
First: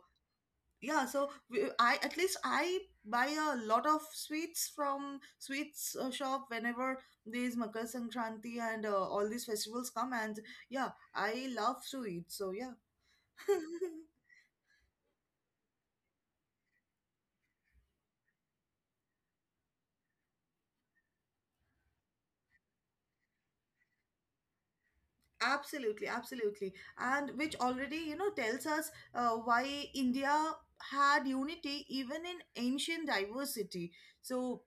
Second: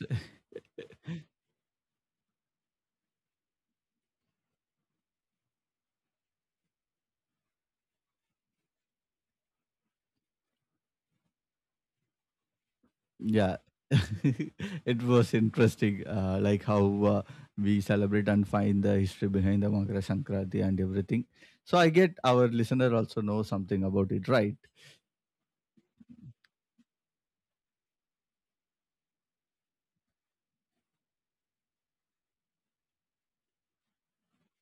Speaker 2: yeah, so we- I, at least I buy a lot of sweets from sweets uh, shop whenever these Makar Sankranti and uh, all these festivals come, and yeah, I love to eat, so yeah.
Speaker 1: Yeah. It was interesting, uh, like how uh, we celebrate and find the history behind the Makara Sankranti and everything. So I get our listener also know something about it, right?
Speaker 2: Absolutely, absolutely. And which already, you know, tells us uh, why India had unity even in ancient diversity. So,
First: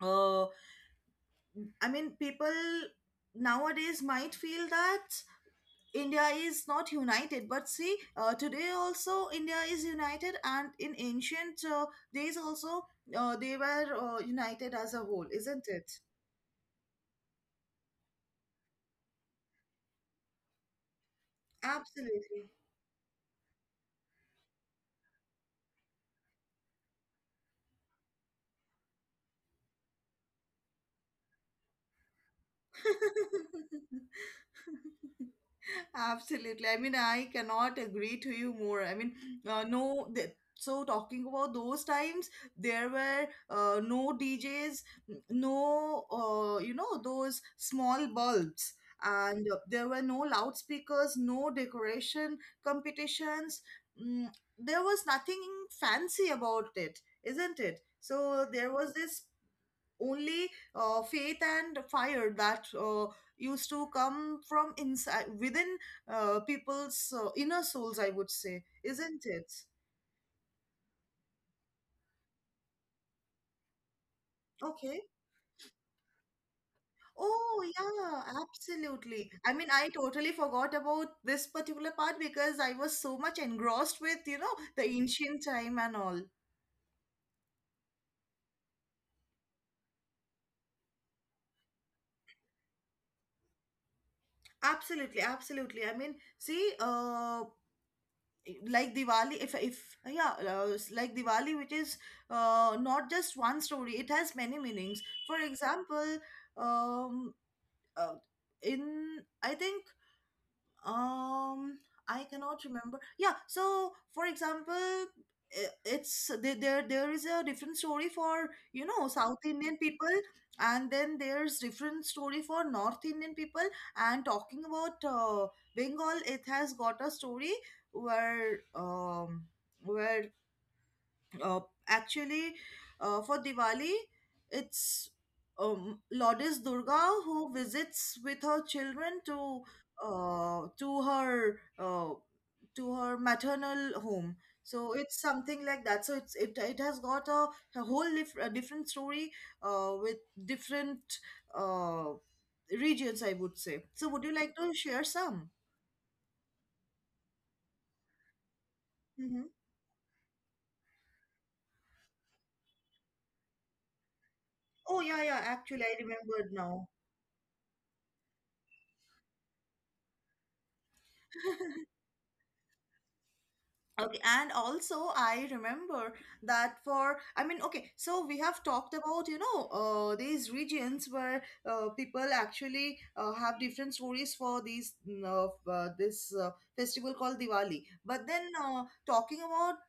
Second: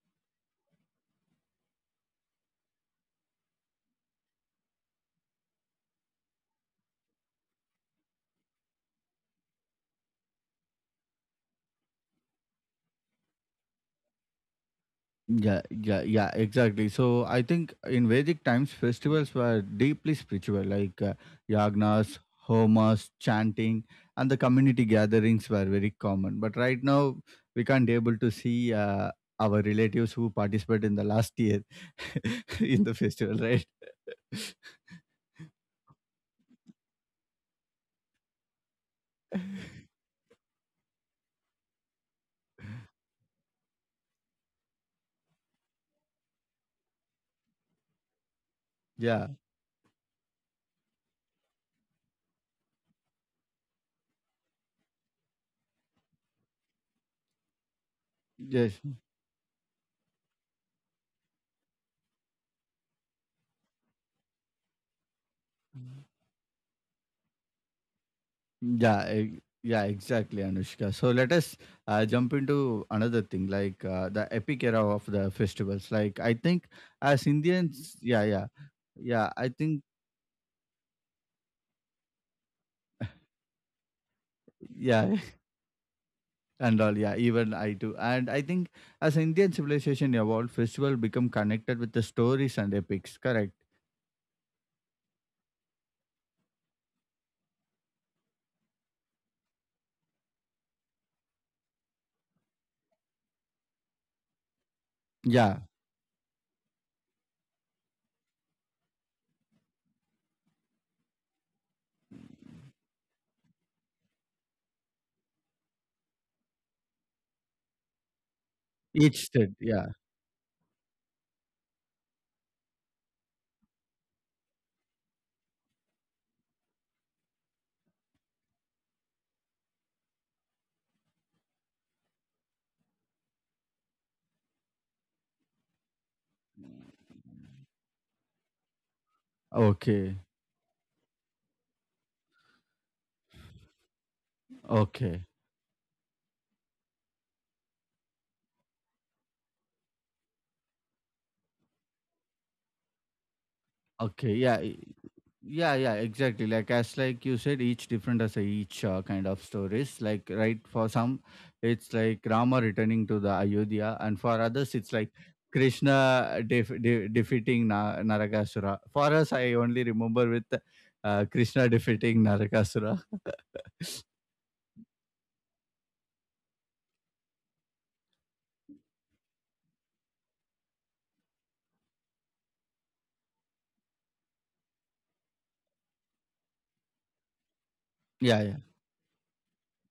Speaker 2: uh, I mean, people nowadays might feel that India is not united, but see, uh, today also India is united, and in ancient uh, days also uh, they were uh, united as a whole,
Speaker 1: Yeah,
Speaker 2: isn't it?
Speaker 1: yeah, yeah, exactly. So I think in Vedic times, festivals were deeply spiritual, like uh, yagnas,
Speaker 2: Absolutely.
Speaker 1: homas, chanting, and the community gatherings were very common. But right now, we can't able to see uh, our relatives who participated in the last year in the festival, right?
Speaker 2: Absolutely. I mean, I cannot agree to you more. I mean, uh, no, th- so talking about those times, there were uh, no D Js, n- no, uh, you know, those small bulbs,
Speaker 1: Yeah,
Speaker 2: and uh, there were no loudspeakers, no decoration competitions. Mm, there was nothing fancy about it, isn't it? So there
Speaker 1: yes.
Speaker 2: was this only uh, faith and fire that uh, used to come from inside, within uh, people's uh, inner souls, I would say,
Speaker 1: Yeah,
Speaker 2: isn't
Speaker 1: e-
Speaker 2: it?
Speaker 1: yeah, exactly, Anushka. So let us uh, jump into another thing, like uh, the epic era
Speaker 2: Okay.
Speaker 1: of the festivals. Like I think, as
Speaker 2: Oh
Speaker 1: Indians,
Speaker 2: yeah,
Speaker 1: yeah, yeah,
Speaker 2: absolutely.
Speaker 1: yeah. I
Speaker 2: I mean,
Speaker 1: think,
Speaker 2: I totally forgot about this particular part because I was so much engrossed with you know the
Speaker 1: yeah,
Speaker 2: ancient time and all.
Speaker 1: and all, yeah. Even I too, and I think as Indian civilization evolved, festival become connected with the stories and epics. Correct.
Speaker 2: Absolutely, absolutely. I mean, see uh like Diwali, if if yeah, uh, s- like Diwali, which is uh, not just one story; it has many meanings. For
Speaker 1: Yeah,
Speaker 2: example, um, uh, in I think, um, I cannot remember. Yeah, so for example, i- it's there there there is a different story for, you know,
Speaker 1: each
Speaker 2: South
Speaker 1: state.
Speaker 2: Indian
Speaker 1: Yeah.
Speaker 2: people, and then there's different story for North Indian people. And talking about uh, Bengal, it has got a story where um where uh, actually uh, for Diwali, it's um, Lourdes Durga who visits with her children to
Speaker 1: Okay.
Speaker 2: uh, to her uh, to her maternal home. So it's
Speaker 1: Okay.
Speaker 2: something like that. So it's it, it has got a, a whole dif- a different story uh, with different uh, regions, I would say. So would
Speaker 1: Okay.
Speaker 2: you like
Speaker 1: Yeah.
Speaker 2: to share some?
Speaker 1: Yeah, yeah, exactly. Like as like you said, each different as a each uh, kind of
Speaker 2: Hmm.
Speaker 1: stories. Like right for some, it's like Rama returning to the Ayodhya, and for others, it's
Speaker 2: Oh
Speaker 1: like
Speaker 2: yeah, yeah. Actually, I
Speaker 1: Krishna
Speaker 2: remembered
Speaker 1: def-
Speaker 2: now.
Speaker 1: de- defeating Na- Narakasura. For us, I only remember with uh, Krishna defeating Narakasura.
Speaker 2: Okay, and also I remember that for, I mean, okay, so we have talked about you know uh, these regions where uh, people actually uh, have different stories for these mm, uh, f- uh, this uh, festival called Diwali. But
Speaker 1: Yeah,
Speaker 2: then
Speaker 1: yeah,
Speaker 2: uh, talking about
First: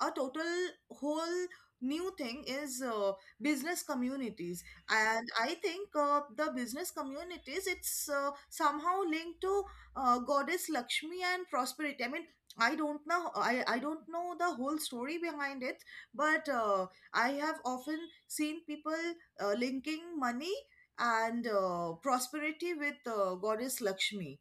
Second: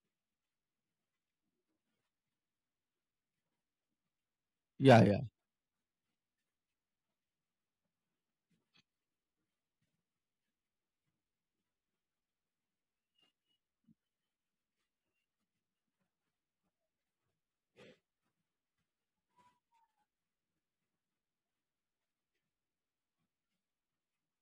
Speaker 2: a total whole new thing is uh, business communities.
Speaker 1: yeah, yeah.
Speaker 2: And I think uh, the business communities, it's uh, somehow linked to uh, goddess Lakshmi and prosperity. I mean, I don't know, i, I don't know the whole story behind it, but uh, I have often seen people uh, linking money and uh, prosperity with uh, goddess Lakshmi,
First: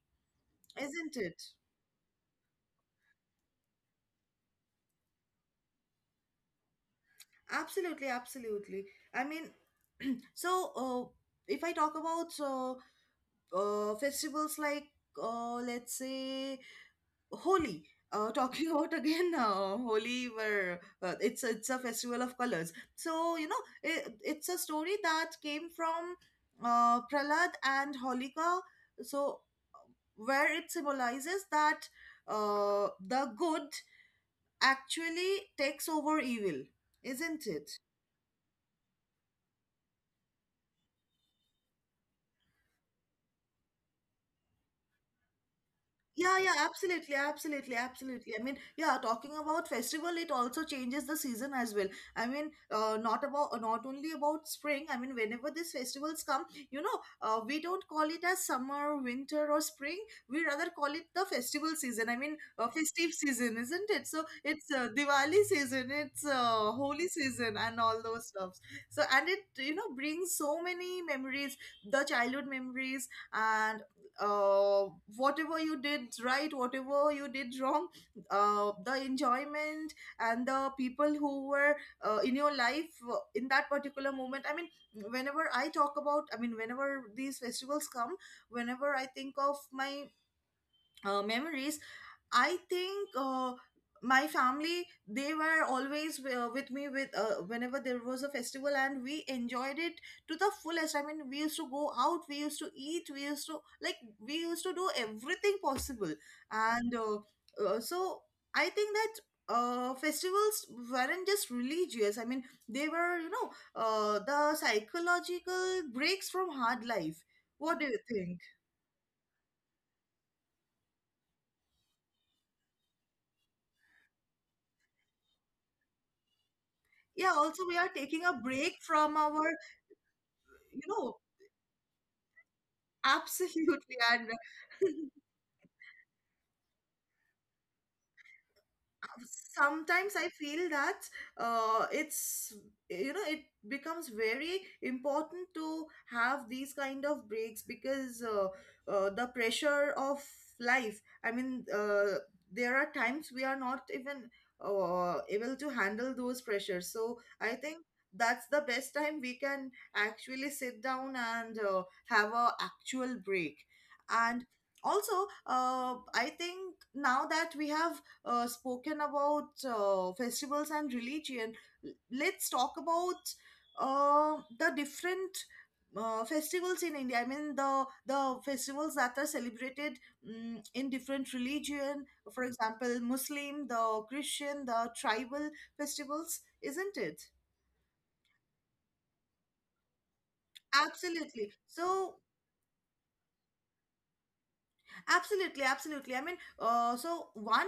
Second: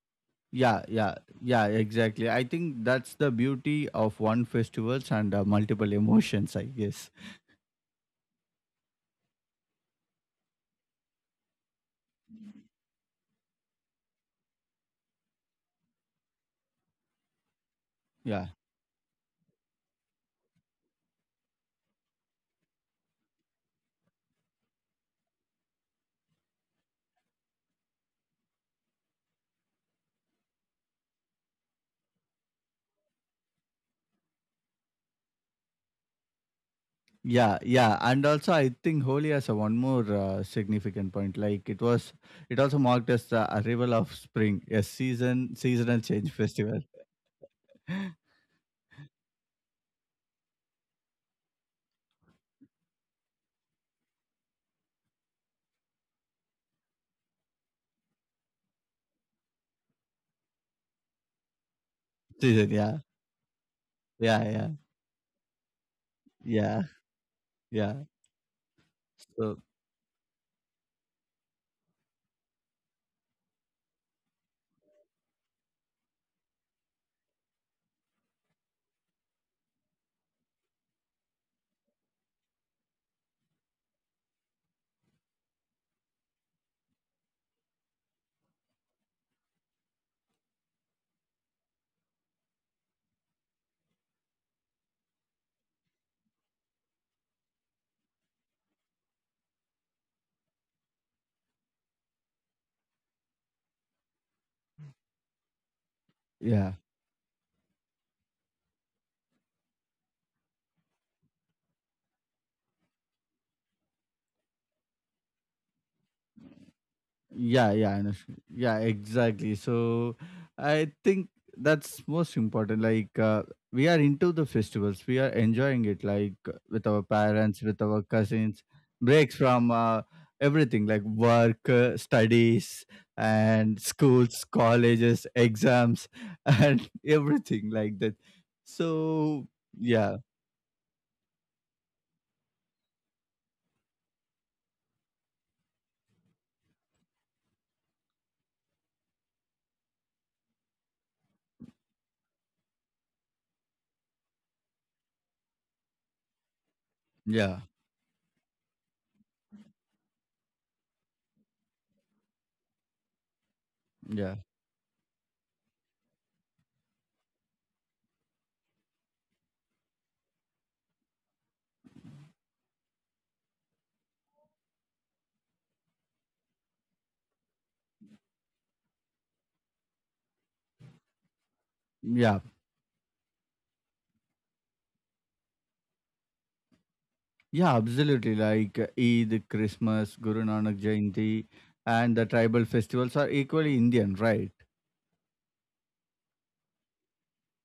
Speaker 1: Yeah, yeah,
Speaker 2: isn't it?
Speaker 1: yeah, exactly. I think that's the beauty of one festivals and uh, multiple emotions, I guess.
Speaker 2: Absolutely, absolutely. I mean, so uh, if I talk about, so uh, festivals like uh, let's say Holi, uh,
Speaker 1: Yeah,
Speaker 2: talking about again uh, Holi, where uh, it's a, it's a festival of colors. So you know, it, it's a story that came from uh, Pralad and Holika. So where it symbolizes that uh, the good actually takes over evil, isn't
Speaker 1: yeah,
Speaker 2: it?
Speaker 1: yeah. And also, I think Holi has a one more uh, significant point. Like it was, it also marked as the arrival of spring, a season, seasonal change
Speaker 2: Yeah, yeah,
Speaker 1: festival.
Speaker 2: absolutely, absolutely, absolutely. I mean, yeah, talking about festival, it also changes the season as well. I mean, uh, not about uh, not only about spring. I mean, whenever these festivals come, you know, uh, we don't call it as summer, winter, or spring. We rather call it the festival season. I mean, uh,
Speaker 1: Season, yeah,
Speaker 2: festive season, isn't it? So
Speaker 1: yeah, yeah,
Speaker 2: it's uh, Diwali season, it's uh,
Speaker 1: yeah,
Speaker 2: Holi season, and
Speaker 1: yeah.
Speaker 2: all those stuffs. So and it
Speaker 1: So,
Speaker 2: you know brings so many memories, the childhood memories, and uh, whatever you did right, whatever you did wrong, uh, the enjoyment, and the people who were uh, in your life uh, in that particular moment. I mean, whenever I talk about, I mean, whenever these festivals come, whenever I think of my uh, memories, I think uh, my family, they were always uh, with me, with uh, whenever there was a festival, and we enjoyed it to the fullest. I mean, we used to go out, we used to eat, we used to like we used to do everything possible,
Speaker 1: yeah.
Speaker 2: and uh, uh, so I think that. Uh, festivals weren't just religious. I mean, they were, you know, uh, the psychological breaks from hard life.
Speaker 1: Yeah,
Speaker 2: What do you
Speaker 1: yeah, Anushka,
Speaker 2: think?
Speaker 1: yeah, exactly. So I think that's most important. Like uh, we are into the festivals, we are enjoying it, like uh, with our
Speaker 2: Yeah,
Speaker 1: parents,
Speaker 2: also, we
Speaker 1: with
Speaker 2: are
Speaker 1: our
Speaker 2: taking a
Speaker 1: cousins,
Speaker 2: break from
Speaker 1: breaks
Speaker 2: our
Speaker 1: from uh,
Speaker 2: you
Speaker 1: everything, like
Speaker 2: know
Speaker 1: work, uh, studies, and
Speaker 2: Absolutely, and
Speaker 1: schools, colleges, exams, and everything like that. So
Speaker 2: sometimes
Speaker 1: yeah,
Speaker 2: I feel that uh, it's you know it becomes very important to have these kind of breaks because uh, uh, the pressure of life. I mean, uh, there are times we are not even uh, able to handle those pressures, so I
Speaker 1: yeah,
Speaker 2: think that's the best time we can actually sit down and uh, have a actual break.
Speaker 1: yeah.
Speaker 2: And also uh, I think now that we have uh, spoken about uh, festivals and religion, l- let's talk about uh, the different uh, festivals in India. I mean, the the festivals that are celebrated mm in different religion.
Speaker 1: Yeah,
Speaker 2: For example, Muslim, the Christian, the tribal festivals, isn't it?
Speaker 1: yeah, absolutely. Like uh, Eid, Christmas, Guru Nanak Jayanti,
Speaker 2: Absolutely.
Speaker 1: and
Speaker 2: So
Speaker 1: the tribal festivals are equally Indian, right?
Speaker 2: absolutely, absolutely. I mean, uh, so one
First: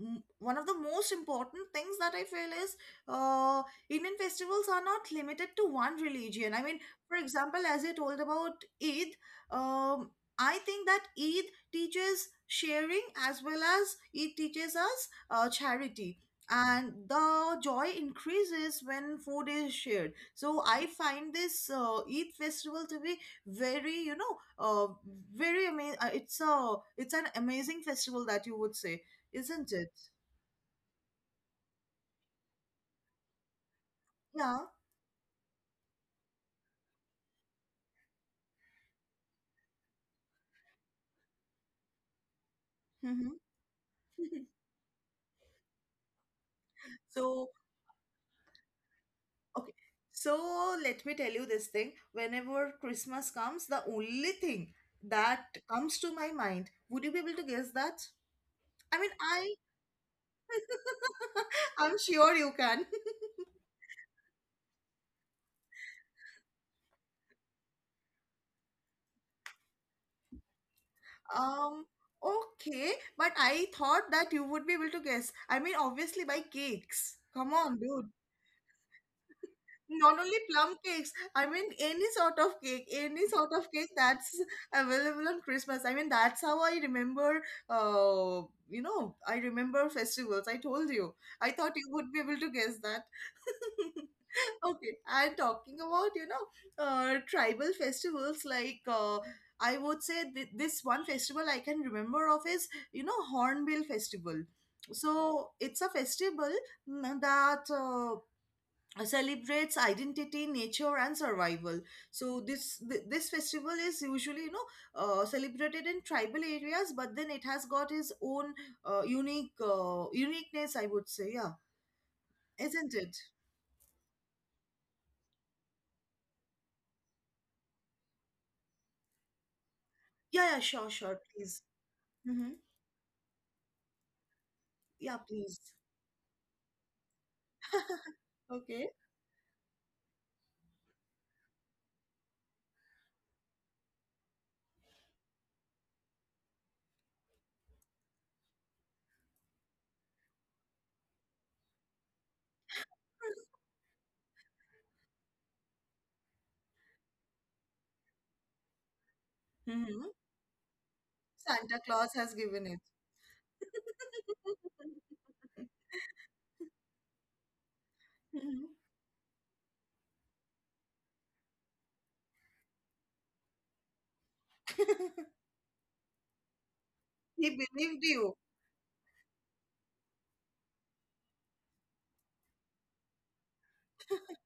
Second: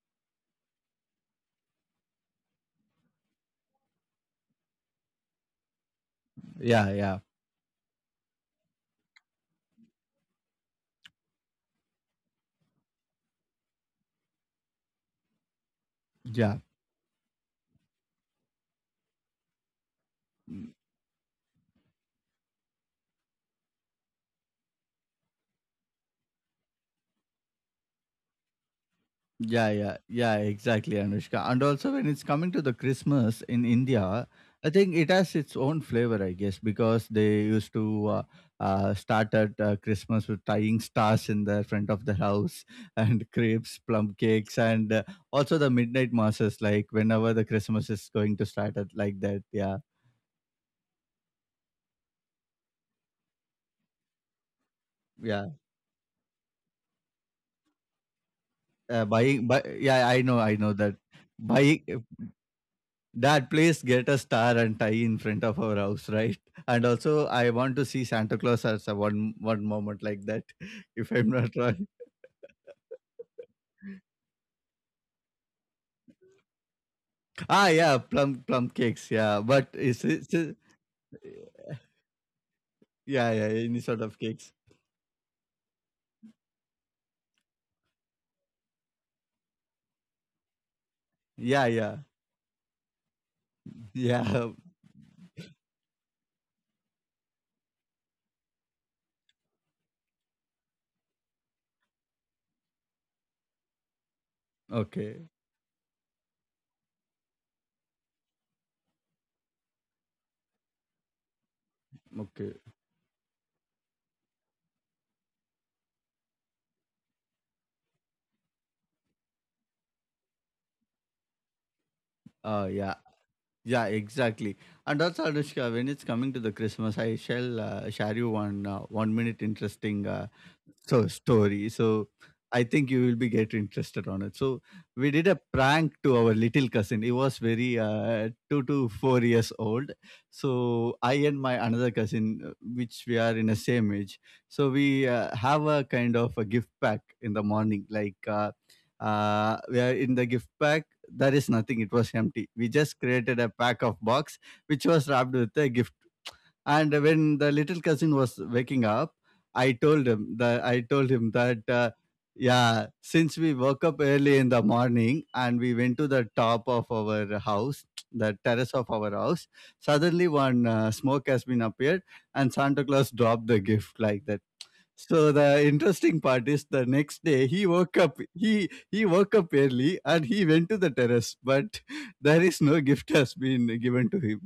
Speaker 2: m- one of the most important things that I feel is uh, Indian festivals are not limited to one religion. I mean,
Speaker 1: Yeah,
Speaker 2: for
Speaker 1: yeah,
Speaker 2: example, as you told about Eid, um, I think that Eid teaches sharing as well as Eid teaches us uh, charity.
Speaker 1: yeah,
Speaker 2: And the joy increases when food is shared. So I find this uh, Eid festival to be very you know uh, very amazing. Uh, it's a it's an amazing festival, that you would say,
Speaker 1: yeah,
Speaker 2: isn't it?
Speaker 1: yeah, yeah, exactly, Anushka. And also, when it's coming to the Christmas in India,
Speaker 2: Yeah.
Speaker 1: I think it has its own flavor, I guess, because they used to uh, uh, start at uh, Christmas with tying stars in the front of the house, and
Speaker 2: Mm-hmm.
Speaker 1: crepes, plum cakes, and uh, also the midnight masses, like whenever the
Speaker 2: So
Speaker 1: Christmas is going to start at like that.
Speaker 2: okay,
Speaker 1: Yeah,
Speaker 2: so let me tell you this thing, whenever Christmas comes, the only thing
Speaker 1: yeah.
Speaker 2: that comes to my mind, would you be able to guess that? I
Speaker 1: Uh,
Speaker 2: mean
Speaker 1: buying,
Speaker 2: I
Speaker 1: buy, yeah, I know, I know that.
Speaker 2: I'm
Speaker 1: Buying
Speaker 2: sure you can.
Speaker 1: that place, get a star and tie in front of our house, right? And also, I want to see Santa Claus as a one one moment like that, if I'm not
Speaker 2: um
Speaker 1: wrong.
Speaker 2: okay, but I thought that you would be able to guess. I mean, obviously, by cakes, come
Speaker 1: Ah,
Speaker 2: on
Speaker 1: yeah,
Speaker 2: dude.
Speaker 1: plum plum cakes, yeah. But it's,
Speaker 2: Not only
Speaker 1: it?
Speaker 2: plum cakes, I mean any sort of cake, any
Speaker 1: Yeah,
Speaker 2: sort
Speaker 1: yeah,
Speaker 2: of
Speaker 1: any
Speaker 2: cake
Speaker 1: sort of
Speaker 2: that's
Speaker 1: cakes.
Speaker 2: available on Christmas. I mean that's how I remember. Uh, you know, I remember festivals. I told you. I
Speaker 1: Yeah,
Speaker 2: thought you
Speaker 1: yeah,
Speaker 2: would be able to guess that.
Speaker 1: yeah.
Speaker 2: Okay, and talking about, you know, uh, tribal festivals like uh, I would say th- this one festival I can remember of is, you know, Hornbill Festival.
Speaker 1: Okay,
Speaker 2: So it's a festival, mm, that uh, uh, celebrates identity, nature and survival. So
Speaker 1: okay.
Speaker 2: this th- this festival is usually, you know, uh, celebrated in tribal areas, but then it has got its own uh, unique uh, uniqueness, I would say. Yeah,
Speaker 1: Uh, yeah,
Speaker 2: isn't it?
Speaker 1: yeah, exactly. And also, Anushka, when it's coming to the Christmas, I shall uh, share you one uh, one minute interesting uh,
Speaker 2: Yeah, yeah, sure,
Speaker 1: so
Speaker 2: sure, please.
Speaker 1: story. So
Speaker 2: Mm-hmm.
Speaker 1: I think you will be get interested on it. So we
Speaker 2: Yeah,
Speaker 1: did a
Speaker 2: please.
Speaker 1: prank to our little cousin. He was very uh, two to
Speaker 2: Okay.
Speaker 1: four years old. So I and my another cousin, uh, which we are in the same age, so we uh, have a kind of a gift pack in the morning. Like uh, uh, we are in the gift pack. There is nothing. It was empty. We just created a pack of box, which was wrapped with a gift, and when the little cousin was waking up, I told
Speaker 2: Mm-hmm.
Speaker 1: him that I told him that,
Speaker 2: Santa
Speaker 1: uh,
Speaker 2: Claus has given it.
Speaker 1: yeah, since we woke up early in the morning and we went to the top of our house, the terrace of our house, suddenly one uh, smoke has been appeared, and Santa Claus dropped the gift like that. So the interesting part is, the next day
Speaker 2: He
Speaker 1: he woke
Speaker 2: believed
Speaker 1: up
Speaker 2: you.
Speaker 1: he he woke up early and he went to the terrace, but there is no gift has been given to him.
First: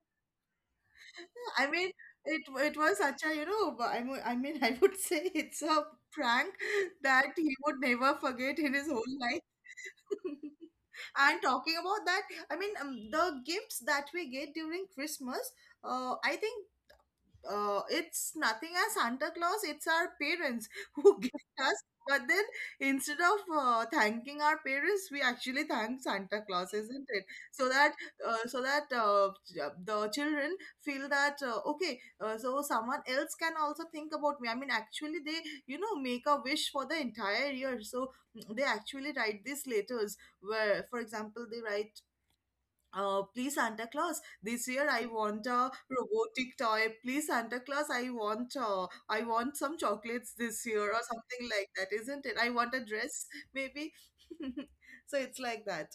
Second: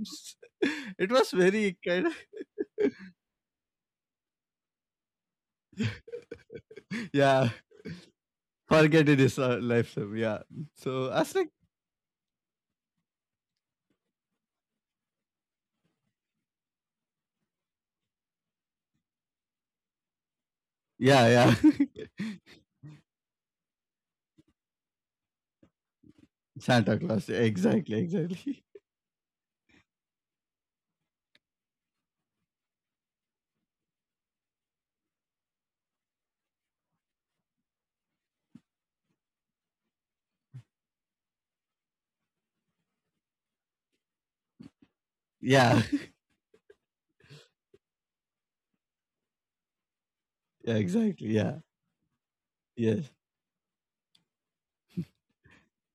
Speaker 1: It was
Speaker 2: I
Speaker 1: very
Speaker 2: mean,
Speaker 1: kind.
Speaker 2: it it was such a you know. I mean, I mean, I would say it's a prank that
Speaker 1: Yeah,
Speaker 2: he would never forget in his
Speaker 1: forget
Speaker 2: whole
Speaker 1: it is
Speaker 2: life.
Speaker 1: uh, life. So, yeah. So I was
Speaker 2: And
Speaker 1: like,
Speaker 2: talking about that, I mean, um, the gifts that we get during Christmas, uh, I think uh, it's nothing as Santa Claus, it's our parents who
Speaker 1: yeah,
Speaker 2: gift
Speaker 1: yeah,
Speaker 2: us. But then, instead of uh, thanking our parents, we actually thank Santa Claus,
Speaker 1: Santa
Speaker 2: isn't it?
Speaker 1: Claus. Yeah,
Speaker 2: So that
Speaker 1: exactly,
Speaker 2: uh, so
Speaker 1: exactly.
Speaker 2: that uh, ch- uh, the children feel that, uh, okay, uh, so someone else can also think about me. I mean, actually, they you know make a wish for the entire year. So mm, they actually write these letters where, for example, they write uh, please, Santa Claus, this year I want a
Speaker 1: Yeah,
Speaker 2: robotic toy. Please, Santa Claus, I want uh, I want some chocolates this
Speaker 1: yeah,
Speaker 2: year, or
Speaker 1: exactly.
Speaker 2: something
Speaker 1: Yeah,
Speaker 2: like that, isn't it? I want a
Speaker 1: yes,
Speaker 2: dress, maybe. So it's like that.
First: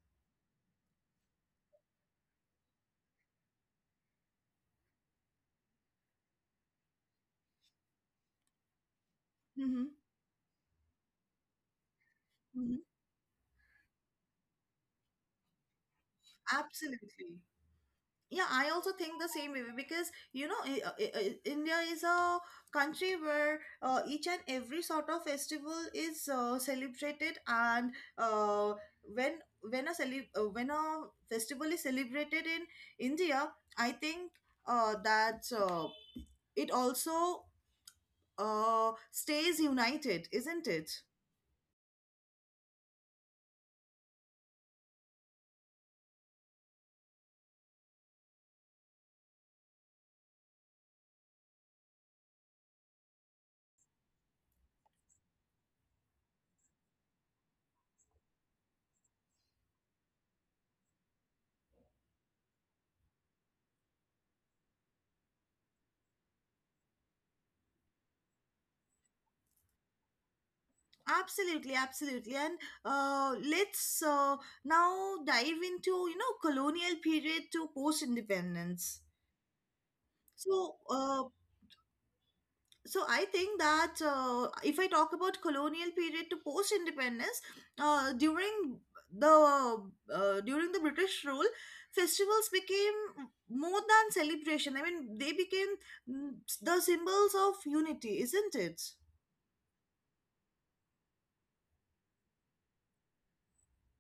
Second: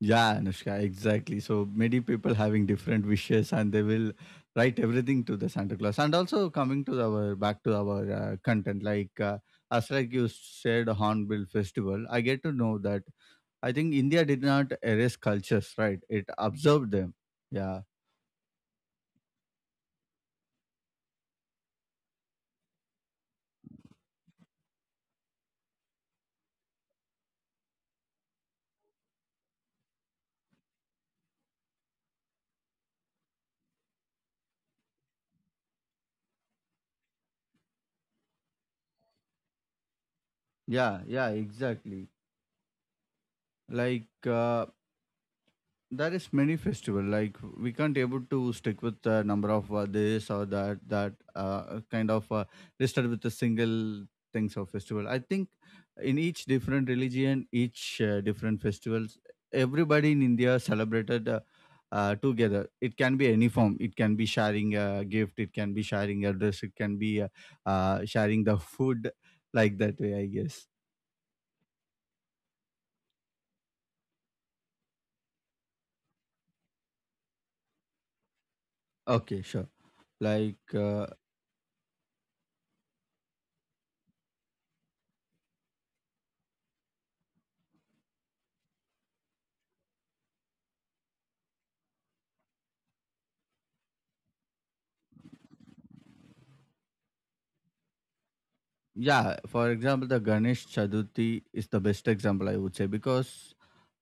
Speaker 1: yeah, Anushka, exactly. So many people having different wishes, and they will write everything to the Santa Claus. And also coming to our back to our uh, content, like uh,
Speaker 2: Hmm.
Speaker 1: as like you said, Hornbill Festival. I get to
Speaker 2: Hmm.
Speaker 1: know that. I think India did not erase cultures, right? It absorbed them.
Speaker 2: Absolutely.
Speaker 1: Yeah,
Speaker 2: Yeah, I also think the same way, because, you know, I- I- I- uh, India is a country where uh, each and every sort of festival is uh, celebrated, and uh, when when a cele- uh, when a festival is celebrated in India, I think uh, that uh, it also uh, stays united, isn't it?
Speaker 1: yeah, yeah, exactly. Like uh, there is many festival, like we can't able to stick with the number of, uh, this or that that uh, kind of uh, listed with a single things of festival. I think in each different religion, each uh, different festivals, everybody in India celebrated, uh, uh, together. It can be any form, it can be sharing a gift, it can be sharing a dress, it can be uh, uh, sharing the food, like that way, I guess.
Speaker 2: Absolutely, absolutely. And uh, let's uh, now dive into, you know, colonial period to post-independence.
Speaker 1: Okay, sure. like
Speaker 2: So,
Speaker 1: uh,
Speaker 2: uh, so I think that, uh, if I talk about colonial period to post-independence, uh, during the uh, during the British rule, festivals became more than celebration. I mean, they became, mm, the symbols of unity, isn't it?
Speaker 1: Yeah, for example, the Ganesh Chaturthi is the best example I would say, because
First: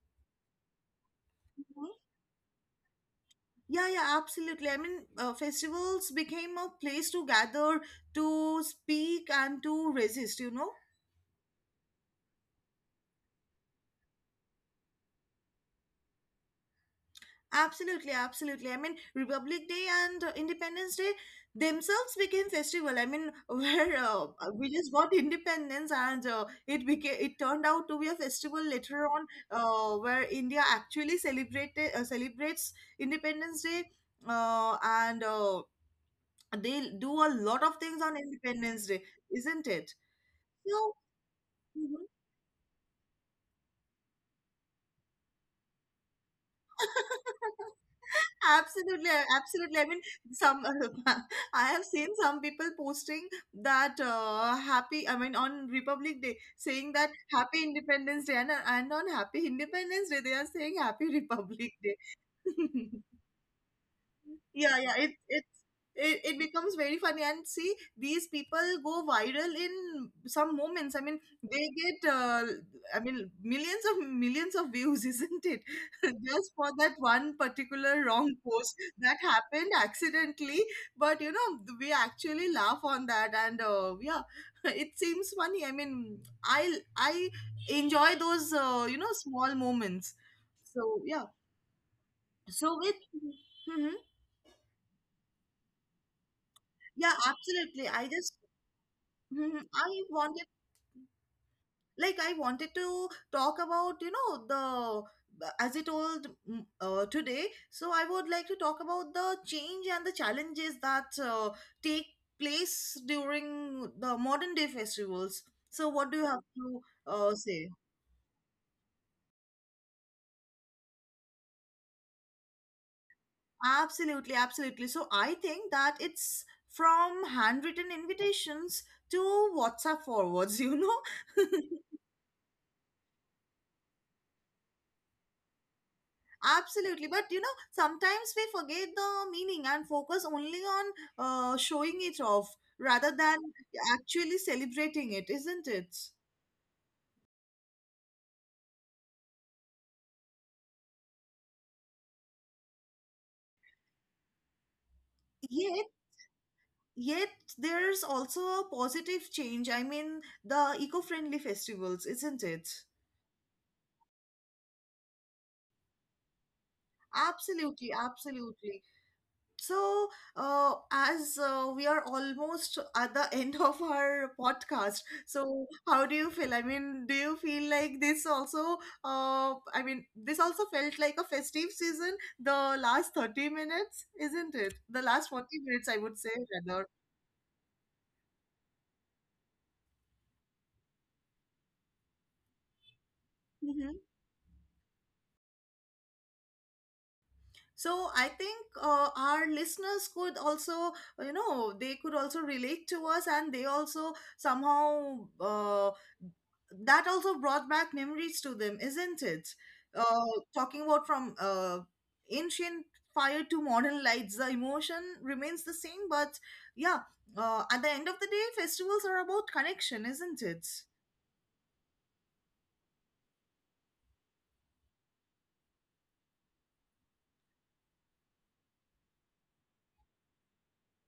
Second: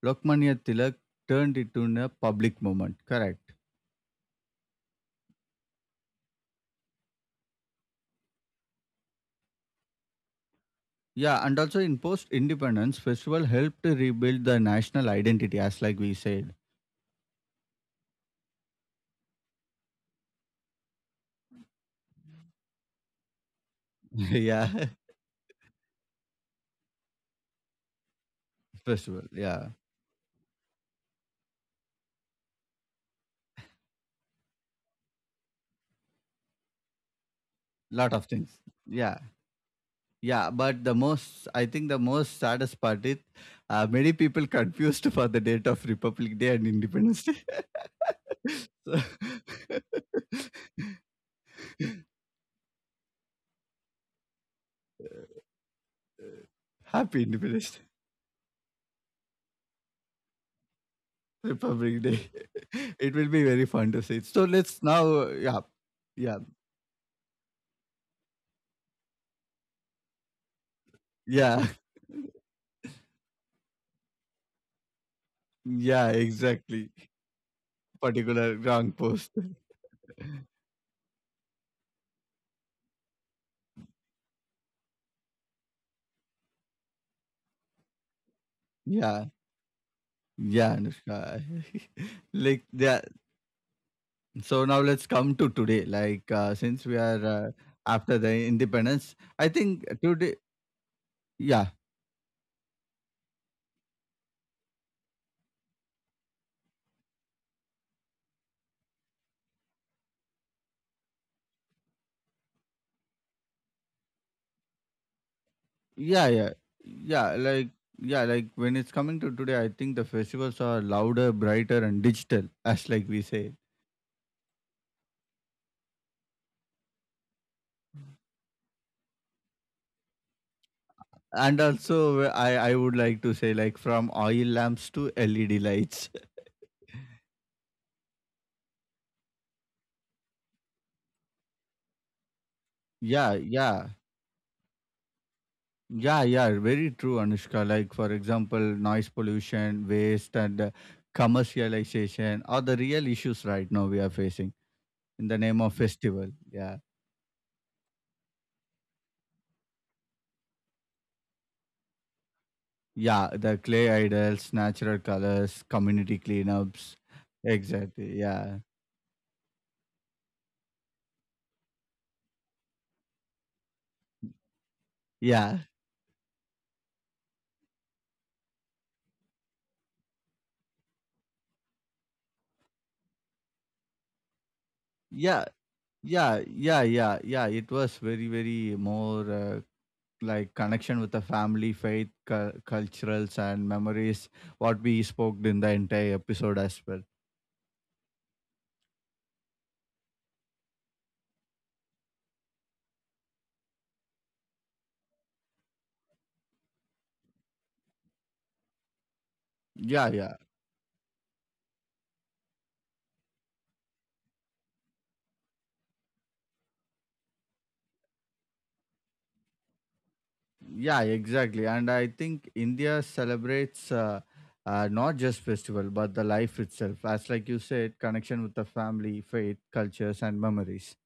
Speaker 1: Lokmanya Tilak turned it into a public moment. Correct.
Speaker 2: Yeah, yeah, absolutely. I mean, uh, festivals became a place to gather, to speak, and to resist, you know?
Speaker 1: Yeah, and also in post independence, festival helped to rebuild the national identity, as like we said.
Speaker 2: Absolutely, absolutely. I mean, Republic Day and uh, Independence Day themselves became festival. I mean, where uh, uh,
Speaker 1: Yeah,
Speaker 2: we just got independence and uh, it became it turned out to be a festival later
Speaker 1: festival.
Speaker 2: on,
Speaker 1: Yeah,
Speaker 2: uh, where India actually celebrated uh, celebrates Independence Day, uh, and uh, they do a lot of things
Speaker 1: lot
Speaker 2: on
Speaker 1: of things.
Speaker 2: Independence Day,
Speaker 1: Yeah,
Speaker 2: isn't it?
Speaker 1: yeah. But the
Speaker 2: So,
Speaker 1: most, I think, the
Speaker 2: mhm,
Speaker 1: most saddest part is, uh, many people confused for the date of Republic Day and Independence Day. So-
Speaker 2: absolutely, absolutely. I mean, some, I have seen some people posting that, uh, happy, I mean, on Republic Day, saying that
Speaker 1: Happy
Speaker 2: Happy
Speaker 1: Independence
Speaker 2: Independence Day, and, and on Happy Independence Day, they are saying Happy Republic Day.
Speaker 1: Republic Day. It will be very fun to see. So
Speaker 2: Yeah,
Speaker 1: let's
Speaker 2: yeah,
Speaker 1: now,
Speaker 2: it
Speaker 1: uh,
Speaker 2: it
Speaker 1: yeah,
Speaker 2: it, it
Speaker 1: yeah,
Speaker 2: becomes very funny, and see these people go viral in some moments. I mean, they
Speaker 1: yeah,
Speaker 2: get, uh, I mean, millions of millions of views, isn't it?
Speaker 1: yeah,
Speaker 2: Just for
Speaker 1: exactly.
Speaker 2: that one particular wrong
Speaker 1: Particular
Speaker 2: post
Speaker 1: wrong
Speaker 2: that
Speaker 1: post.
Speaker 2: happened accidentally. But you know, we actually laugh on that, and uh, yeah, it seems funny. I mean, i i enjoy those, uh, you know,
Speaker 1: Yeah,
Speaker 2: small moments.
Speaker 1: yeah,
Speaker 2: So yeah.
Speaker 1: Anushka. Like
Speaker 2: So with,
Speaker 1: yeah.
Speaker 2: mhm,
Speaker 1: So now let's come to today. Like uh, since we
Speaker 2: yeah,
Speaker 1: are, uh,
Speaker 2: absolutely. I
Speaker 1: after
Speaker 2: just,
Speaker 1: the independence, I
Speaker 2: Mhm.
Speaker 1: think
Speaker 2: I
Speaker 1: today.
Speaker 2: wanted,
Speaker 1: Yeah,
Speaker 2: like, I wanted to talk about, you know, the, uh, as I told, mm, uh, today, so I would like to talk about the change and the challenges that uh, take place during the modern day festivals. So, what do you
Speaker 1: yeah,
Speaker 2: have
Speaker 1: yeah,
Speaker 2: to
Speaker 1: yeah.
Speaker 2: uh, say?
Speaker 1: Like yeah, like when it's coming to today, I think the festivals are louder, brighter, and digital, as like we say.
Speaker 2: Absolutely, absolutely. So, I think that it's from handwritten invitations to WhatsApp forwards, you know?
Speaker 1: And also, I I would like to say, like from oil lamps to L E D lights.
Speaker 2: Absolutely, but you know, sometimes we forget the meaning and focus only on uh, showing it off rather than
Speaker 1: Yeah, yeah.
Speaker 2: actually celebrating it, isn't it?
Speaker 1: Yeah, yeah, very true, Anushka. Like, for example, noise pollution, waste, and uh, commercialization are the real issues right now we are facing in the name of
Speaker 2: Yet,
Speaker 1: festival. Yeah,
Speaker 2: yet, there's also a positive change. I mean, the eco-friendly festivals, isn't it?
Speaker 1: yeah, the clay idols, natural colors, community cleanups.
Speaker 2: Absolutely,
Speaker 1: Exactly. Yeah,
Speaker 2: absolutely. So uh, as uh, we are almost at the end of our podcast.
Speaker 1: yeah,
Speaker 2: So how do you feel? I mean, do you feel like this also, uh, I mean, this also felt like a festive season, the last thirty minutes, isn't it? The last
Speaker 1: yeah,
Speaker 2: forty minutes, I would say,
Speaker 1: yeah,
Speaker 2: rather.
Speaker 1: yeah, yeah, yeah. It was very, very more uh, like connection with the family, faith, cu- culturals, and
Speaker 2: Mm-hmm.
Speaker 1: memories. What we spoke in the entire episode as well.
Speaker 2: So I think, uh, our listeners could also, you know, they could also relate to us, and they also somehow, uh, that also brought back memories to them, isn't it?
Speaker 1: Yeah,
Speaker 2: uh,
Speaker 1: yeah,
Speaker 2: talking about from uh, ancient fire to modern lights, the emotion remains the same, but yeah, uh, at the end of the day, festivals are about connection, isn't it?
Speaker 1: yeah, exactly. And I think India celebrates uh, uh, not just festival, but the life itself. As like you said, connection with the family, faith, cultures, and memories.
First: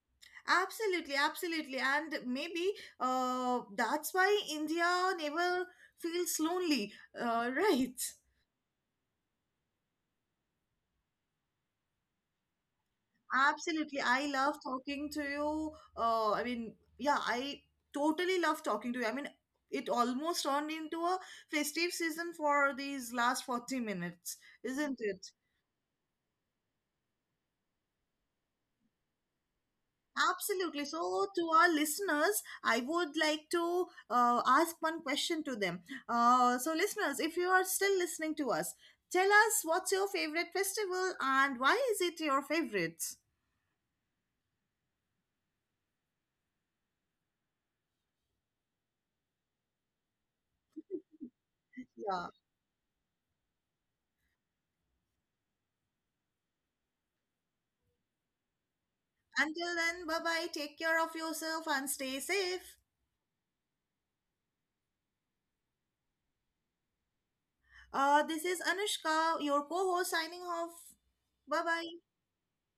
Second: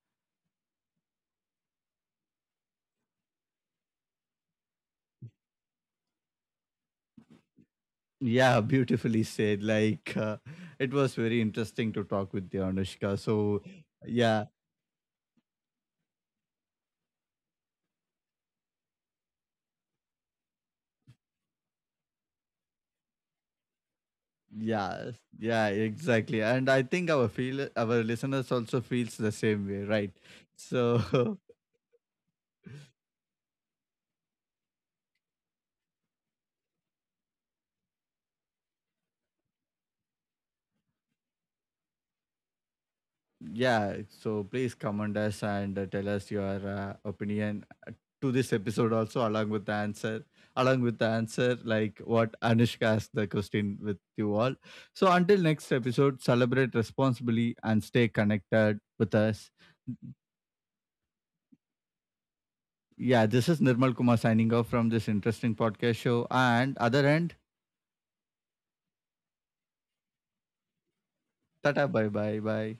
Speaker 2: Absolutely, absolutely. And maybe uh, that's why India never feels lonely, uh, right?
Speaker 1: Yeah, beautifully said. Like uh, it was very interesting to talk with you, Anushka. So
Speaker 2: Absolutely. I
Speaker 1: yeah,
Speaker 2: love talking to you. Uh, I mean, yeah, I totally love talking to you. I mean, it almost turned into a festive season for these last forty minutes, isn't
Speaker 1: yeah,
Speaker 2: it?
Speaker 1: yeah, exactly. And I think our feel our listeners also feels the same way, right?
Speaker 2: Absolutely. So,
Speaker 1: So
Speaker 2: to our listeners, I would like to uh, ask one question to them. Uh, so, listeners, if you are still listening to us, tell us, what's your favorite festival and why is it your favorite?
Speaker 1: yeah, so please comment us and uh, tell us your uh, opinion uh, to this episode also, along with the answer, along with the answer, like
Speaker 2: Yeah.
Speaker 1: what Anushka asked the question with you all. So until next episode, celebrate responsibly and stay connected with us.
Speaker 2: Until then, bye bye. Take care of yourself and stay safe.
Speaker 1: Yeah, this is Nirmal Kumar signing off from this interesting podcast show. And other end,
Speaker 2: Uh, this is Anushka, your co host, signing off. Bye
Speaker 1: tata,
Speaker 2: bye.
Speaker 1: bye, bye, bye.